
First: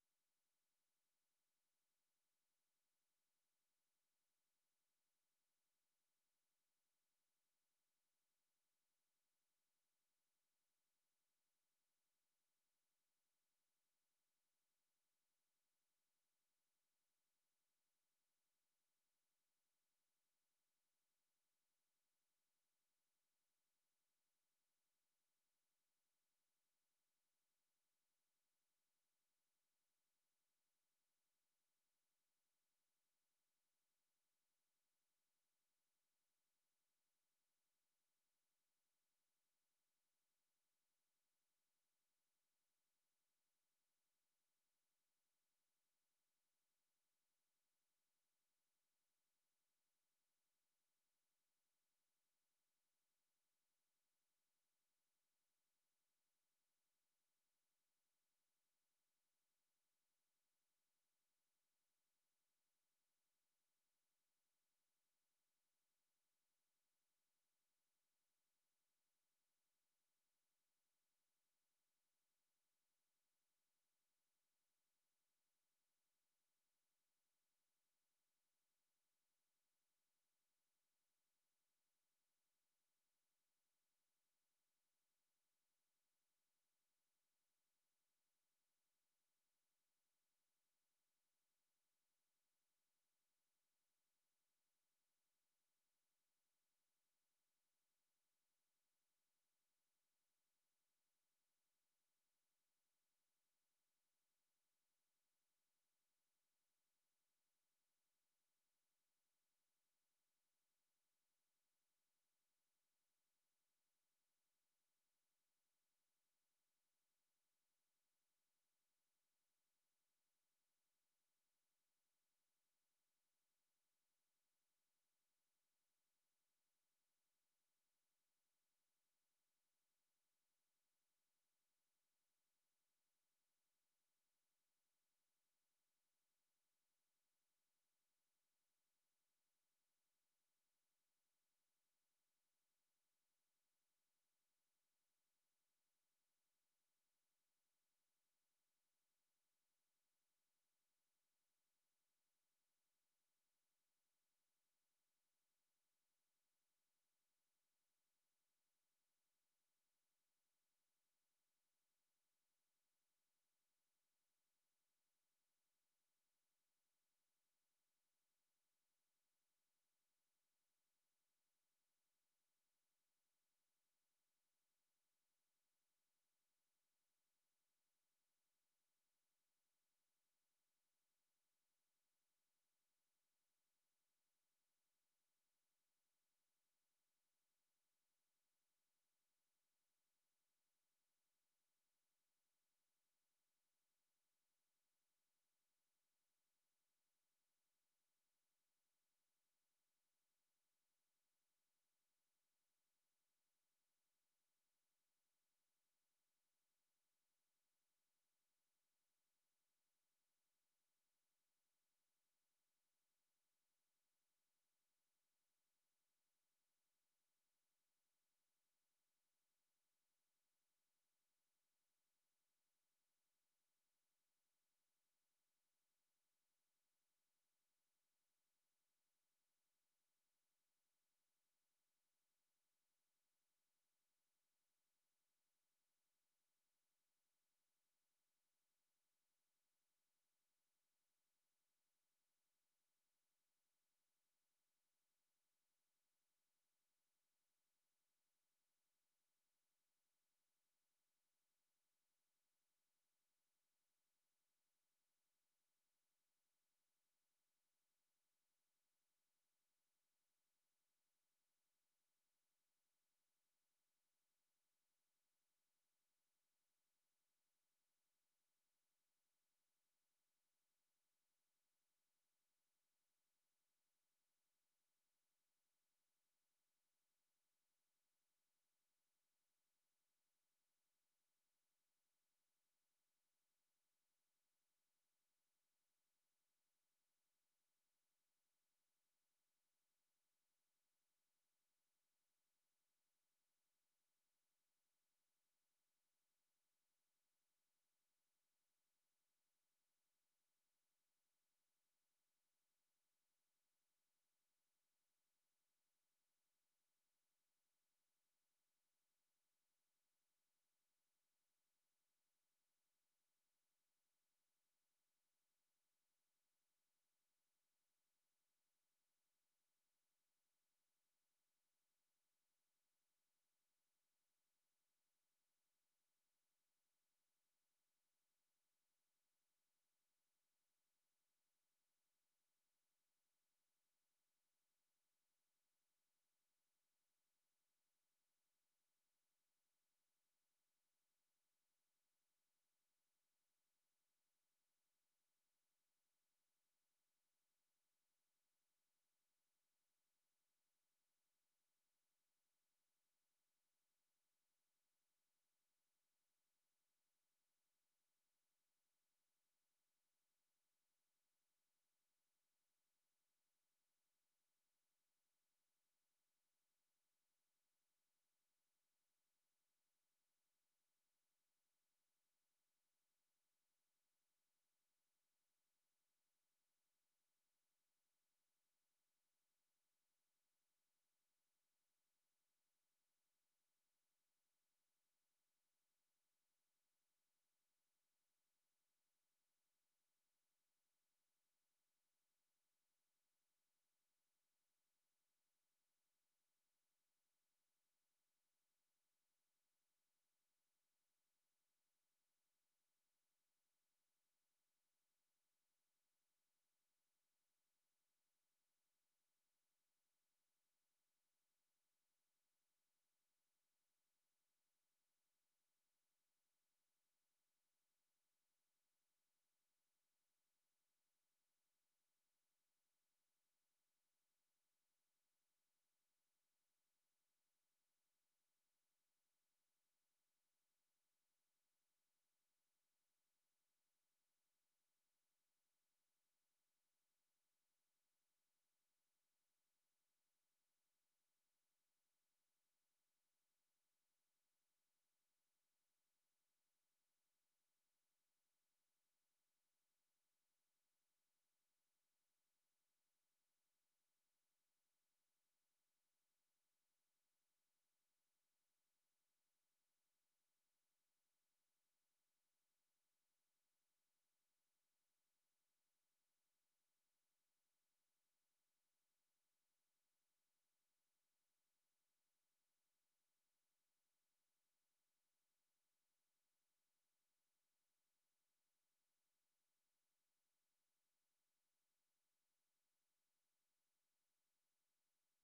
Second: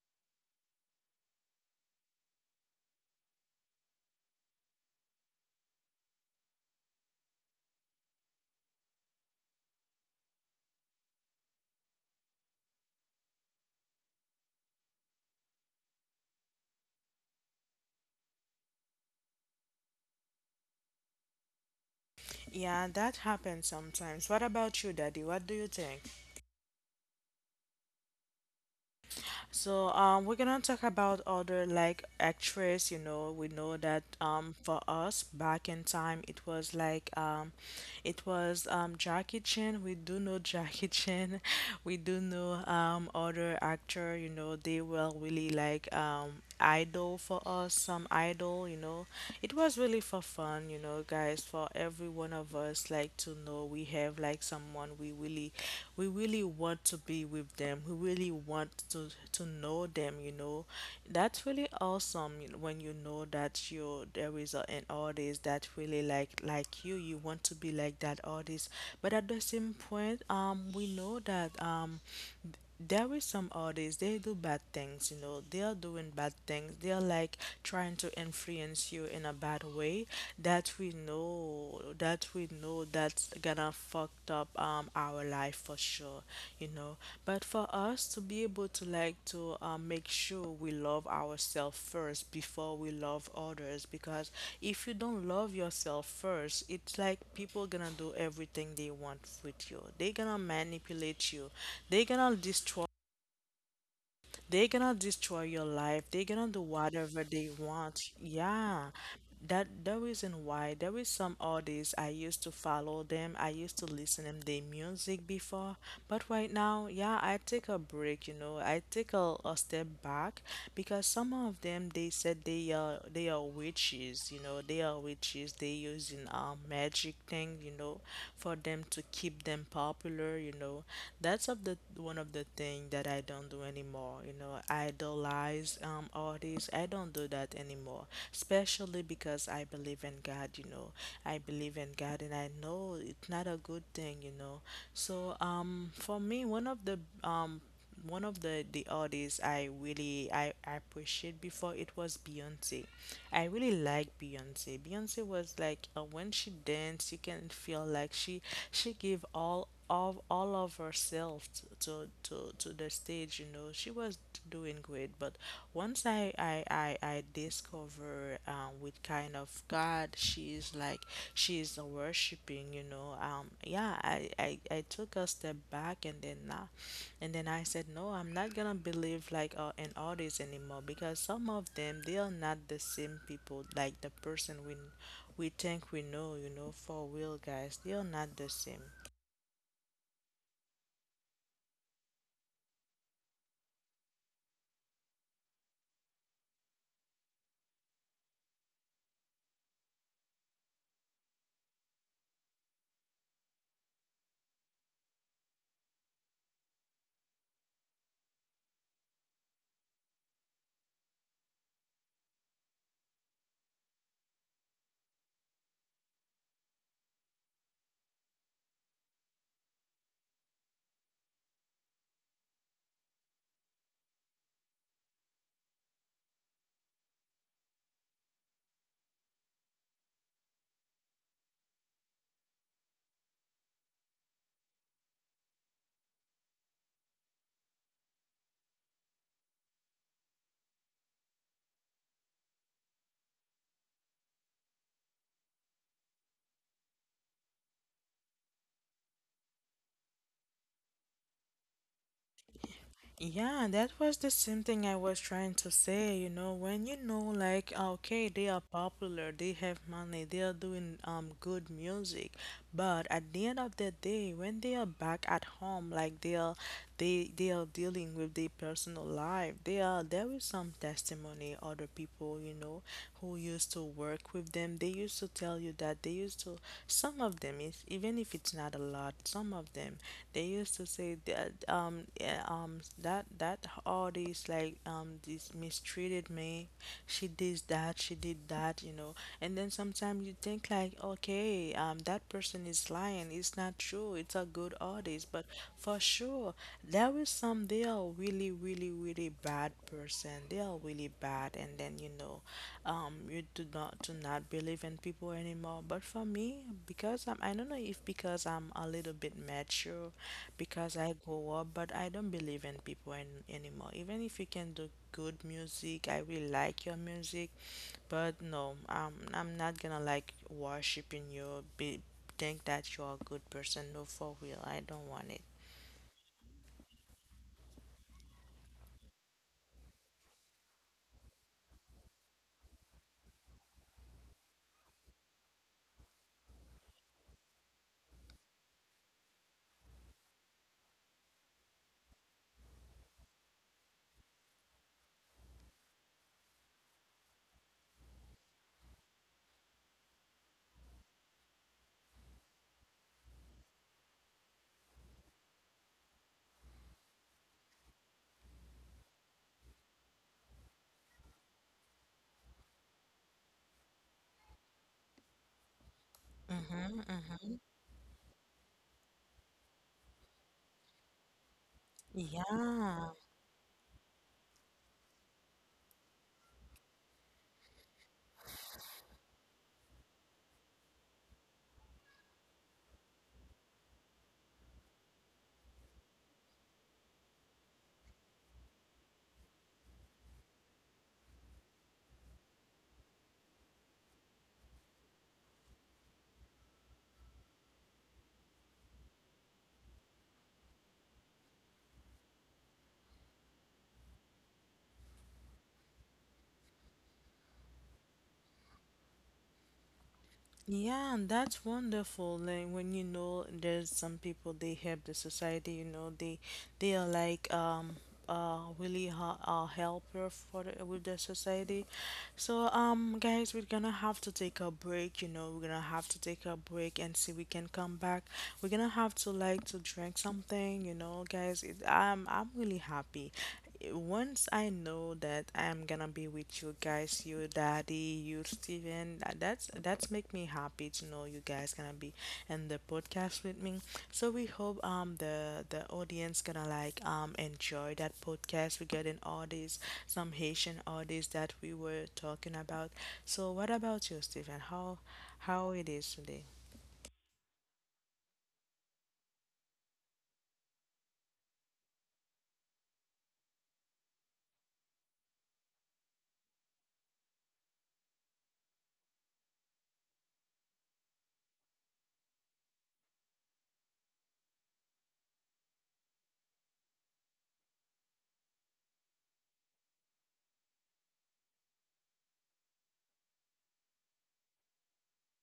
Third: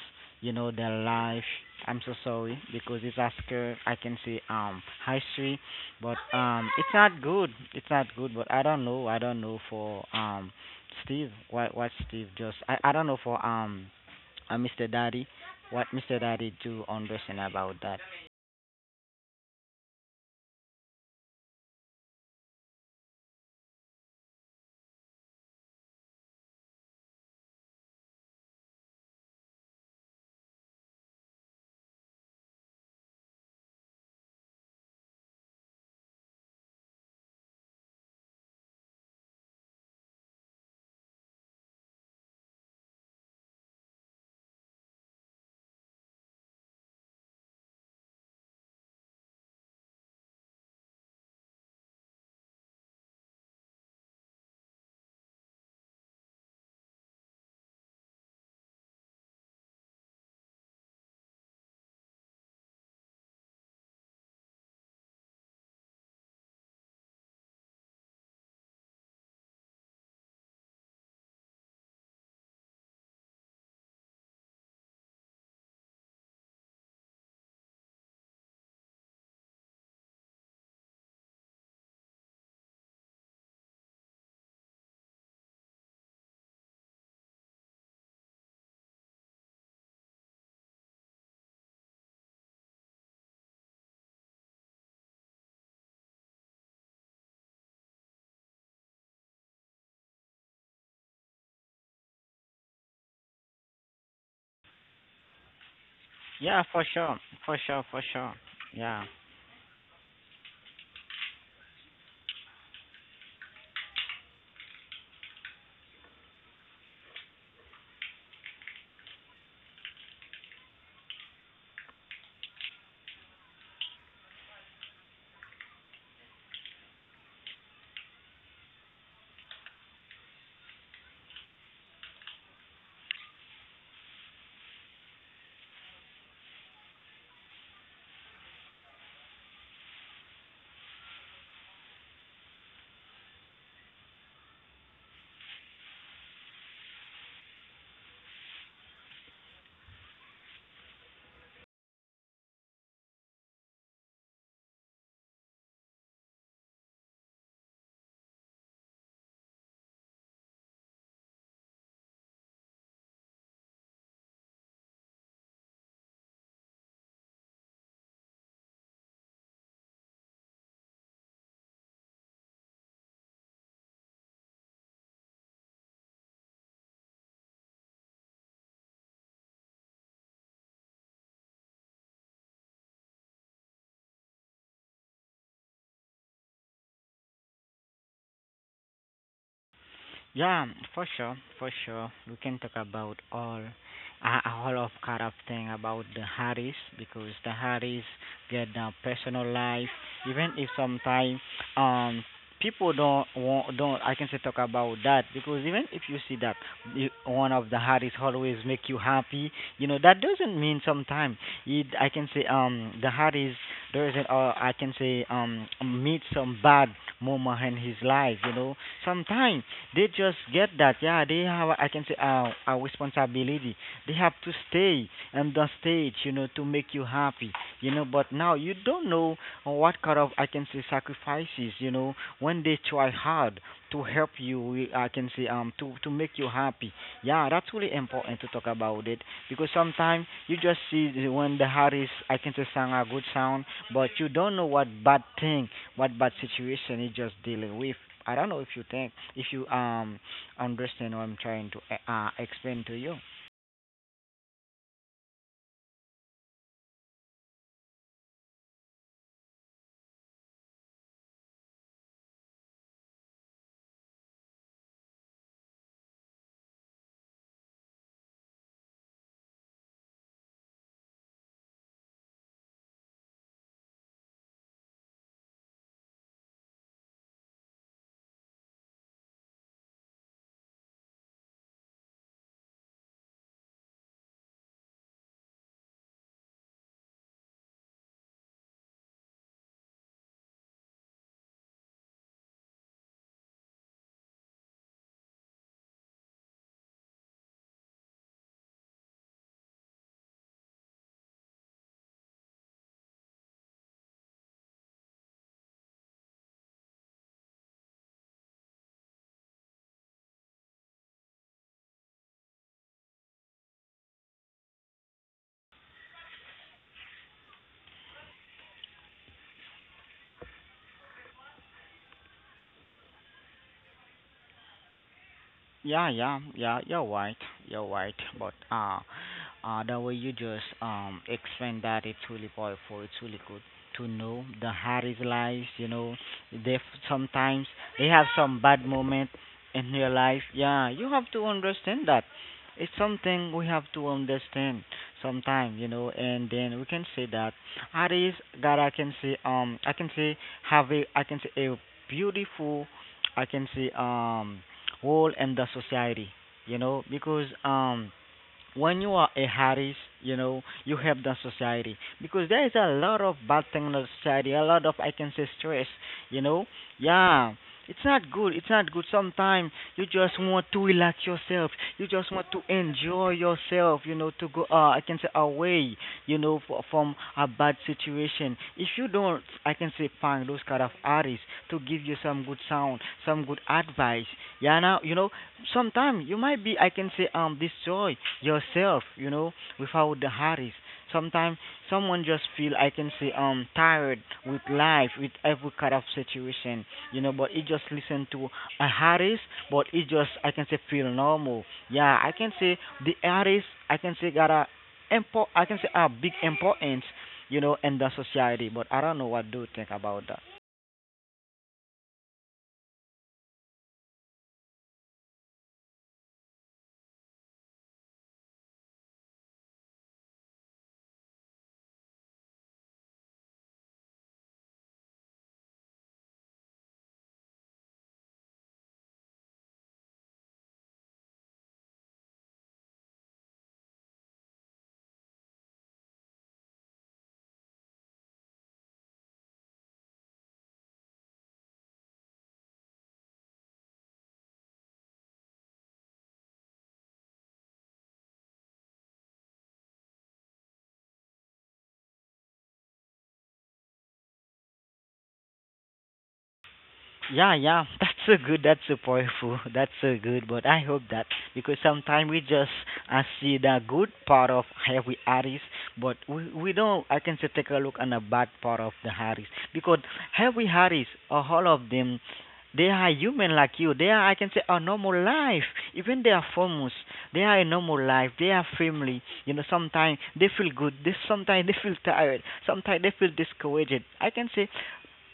[SPEAKER 2] you know, their life. I'm so sorry because it's Oscar. I can see history, but it's not good. It's not good. But I don't know. I don't know for Steve. What Steve just? I don't know for Mr. Daddy. What Mr. Daddy do understand about that?
[SPEAKER 1] Yeah, that happens sometimes. What about you, Daddy? What do you think? So we're gonna talk about other like actress. You know, we know that for us back in time, it was like it was Jackie Chan. We do know Jackie Chan. <laughs> We do know other actor. You know, they were really like idol for us. Some idol. You know, it was really for fun, you know, guys, for every one of us like to know we have like someone we really, we really want to be with them. We really want to know them, you know. That's really awesome, you know, when you know that you there is an artist that really like you, you want to be like that artist. But at the same point, we know that there is some artists, they do bad things, you know, they are doing bad things, they are like trying to influence you in a bad way that we know that's gonna fucked up our life for sure, you know. But for us to be able to like to make sure we love ourselves first before we love others, because if you don't love yourself first, it's like people gonna do everything they want with you, they gonna manipulate you, they gonna destroy they're gonna destroy your life. They're gonna do
[SPEAKER 2] Yeah, for
[SPEAKER 1] whatever
[SPEAKER 2] sure.
[SPEAKER 1] they
[SPEAKER 2] For sure.
[SPEAKER 1] want.
[SPEAKER 2] For sure.
[SPEAKER 1] Yeah.
[SPEAKER 2] Yeah.
[SPEAKER 1] That the reason why there is some artists I used to follow them. I used to listen them their music before. But right now, yeah, I take a break, you know. I take a step back because some of them they said they are witches, you know, they are witches, they using magic thing, you know, for them to keep them popular, you know. That's of the one of the thing that I don't do anymore, you know. Idolize artists. I don't do that anymore. Especially because I believe in God, you know. I believe in God and I know it's not a good thing, you know. So for me, one of the um one of the artists I really I appreciate before, it was Beyonce. I really like Beyonce. Beyonce was like when she danced, you can feel like she gave all of herself to the stage. You know, she was doing great. But once I discover her with kind of God. She's like she's worshiping, you know. Yeah, I took a step back and then now, and then I said no, I'm not gonna believe like in all this anymore because some of them they are not the same people like the person we think we know, you know, for real, guys. They are not the same.
[SPEAKER 2] Yeah, for sure, for sure. We can talk about all a whole of kind of thing about the Harris, because the Harris get their personal life. Even if sometimes um people don't I can say talk about that, because even if you see that one of the Harris always make you happy, you know that doesn't mean sometimes it I can say the Harris doesn't or I can say meet some bad moment in his life. You know sometimes they just get that. Yeah, they have. I can say a responsibility. They have to stay on the stage, you know, to make you happy, you know. But now you don't know what kind of I can say sacrifices, you know, when they try hard to help you. I can say to make you happy. Yeah, that's really important to talk about it, because sometimes you just see when the artist I can say sound a good sound, but you don't know what bad thing, what bad situation he just dealing with. I don't know if you think if you understand what I'm trying to explain to you.
[SPEAKER 1] Yeah, that was the same thing I was trying to say. You know, when you know, like, okay, they are popular, they have money, they are doing good music, but at the end of the day, when they are back at home, they are dealing with their personal life. They are there is some testimony other people, you know, who used to work with them, they used to tell you that they used to, some of them, if, even if it's not a lot, some of them they used to say that yeah, um that that all these like this mistreated me, she did that, she did that, you know, and then sometimes you think like okay, that person is lying, it's not true, it's a good artist, but for sure, there is some, they are really really really bad person, they are really bad, and then you know, you do not believe in people anymore. But for me, because I don't know if because I'm a little bit mature, because I grow up, but I don't believe in people an anymore. Even if you can do good music, I will like your music, but no, I'm not gonna like worshiping you, be think that you're a good person. No, for real, I don't want it.
[SPEAKER 2] Yeah, yeah, yeah, you're right. You're right. But the way you just explained that, it's really powerful. It's really good to know the Harry's lives. You know, they sometimes they have some bad moment in their life. Yeah, you have to understand that. It's something we have to understand sometime, you know, and then we can say that Harry's God, I can say have a I can say a beautiful I can say role in the society, you know, because when you are a Harris, you know, you help the society, because there is a lot of bad thing in the society, a lot of I can say stress, you know. Yeah, it's not good. It's not good. Sometimes you just want to relax yourself. You just want to
[SPEAKER 1] Yeah.
[SPEAKER 2] enjoy yourself, you know, to go I can say away, you know, from a bad situation. If you don't, I can say find those kind of artists to give you some good sound, some good advice. Yeah, now you know sometimes you might be I can say destroy yourself, you know, without the hurries. Sometimes someone just feel I can say tired with life, with every kind of situation, you know, but he just listen to a harris, but he just I can say feel normal. Yeah, I can say the harris I can say got a import I can say a big importance, you know, in the society. But I don't know what do you think about that.
[SPEAKER 1] Yeah, and that's wonderful. Like when you know there's some people they help the society, you know, they are like really ha a helper for the, with the society. So guys, we're gonna have to take a break, you know, we're gonna have to take a break and see we can come back. We're gonna have to like to drink something, you know, guys. I'm really happy once I know that I'm gonna be with you guys, you daddy, you Steven, that's make me happy to know you guys gonna be in the podcast with me. So we hope the audience gonna like enjoy that podcast regarding all these some Haitian artists that we were talking about. So what about you, Steven? How it is today?
[SPEAKER 2] Yeah, yeah. <laughs> That's a good. That's a powerful. <laughs> That's a good. But I hope that, because sometimes we just see the good part of every artist, but we don't. I can say take a look on the bad part of the artist, because every artist, all of them, they are human like you. They are. I can say a normal life. Even they are famous. They are a normal life. They are family. You know, sometimes they feel good. They sometimes they feel tired. Sometimes they feel discouraged. I can say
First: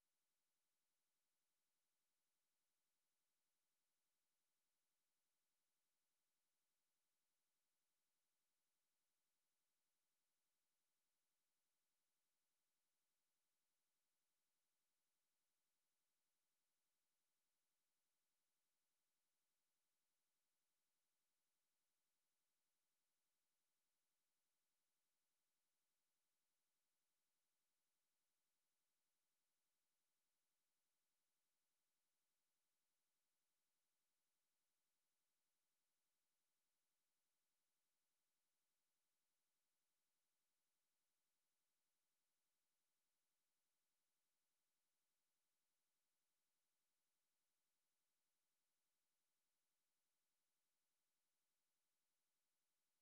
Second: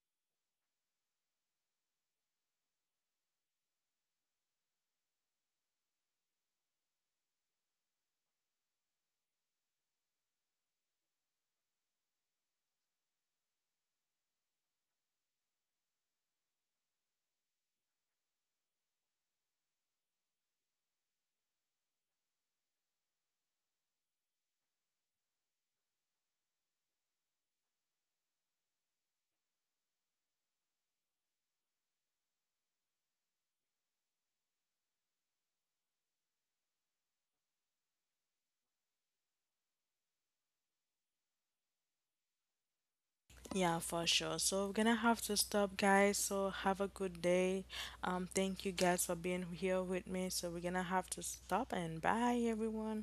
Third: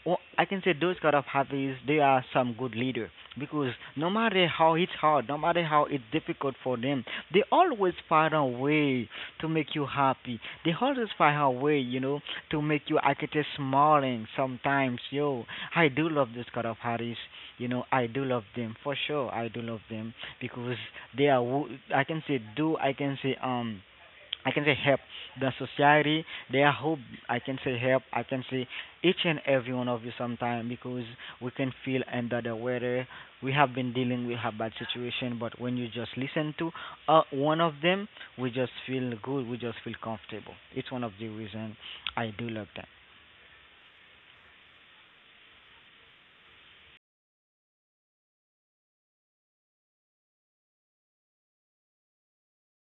[SPEAKER 2] well, I can say those kind of hobbies, they are some good leader, because no matter how it's hard, no matter how it's difficult for them, they always find a way to make you happy. They always find a way, you know, to make you I get smiling sometimes. Yo, I do love those kind of hobbies. You know, I do love them for sure. I do love them because they are. I can say do. I can say help the society. They are hope. I can say help. I can say each and every one of you sometime, because we can feel under the weather. We have been dealing with a bad situation, but when you just listen to one of them, we just feel good. We just feel comfortable. It's one of the reason I do love them.
[SPEAKER 1] Yeah, for sure. So we're gonna have to stop, guys. So have a good day. Thank you guys for being here with me. So we're gonna have to stop and bye, everyone.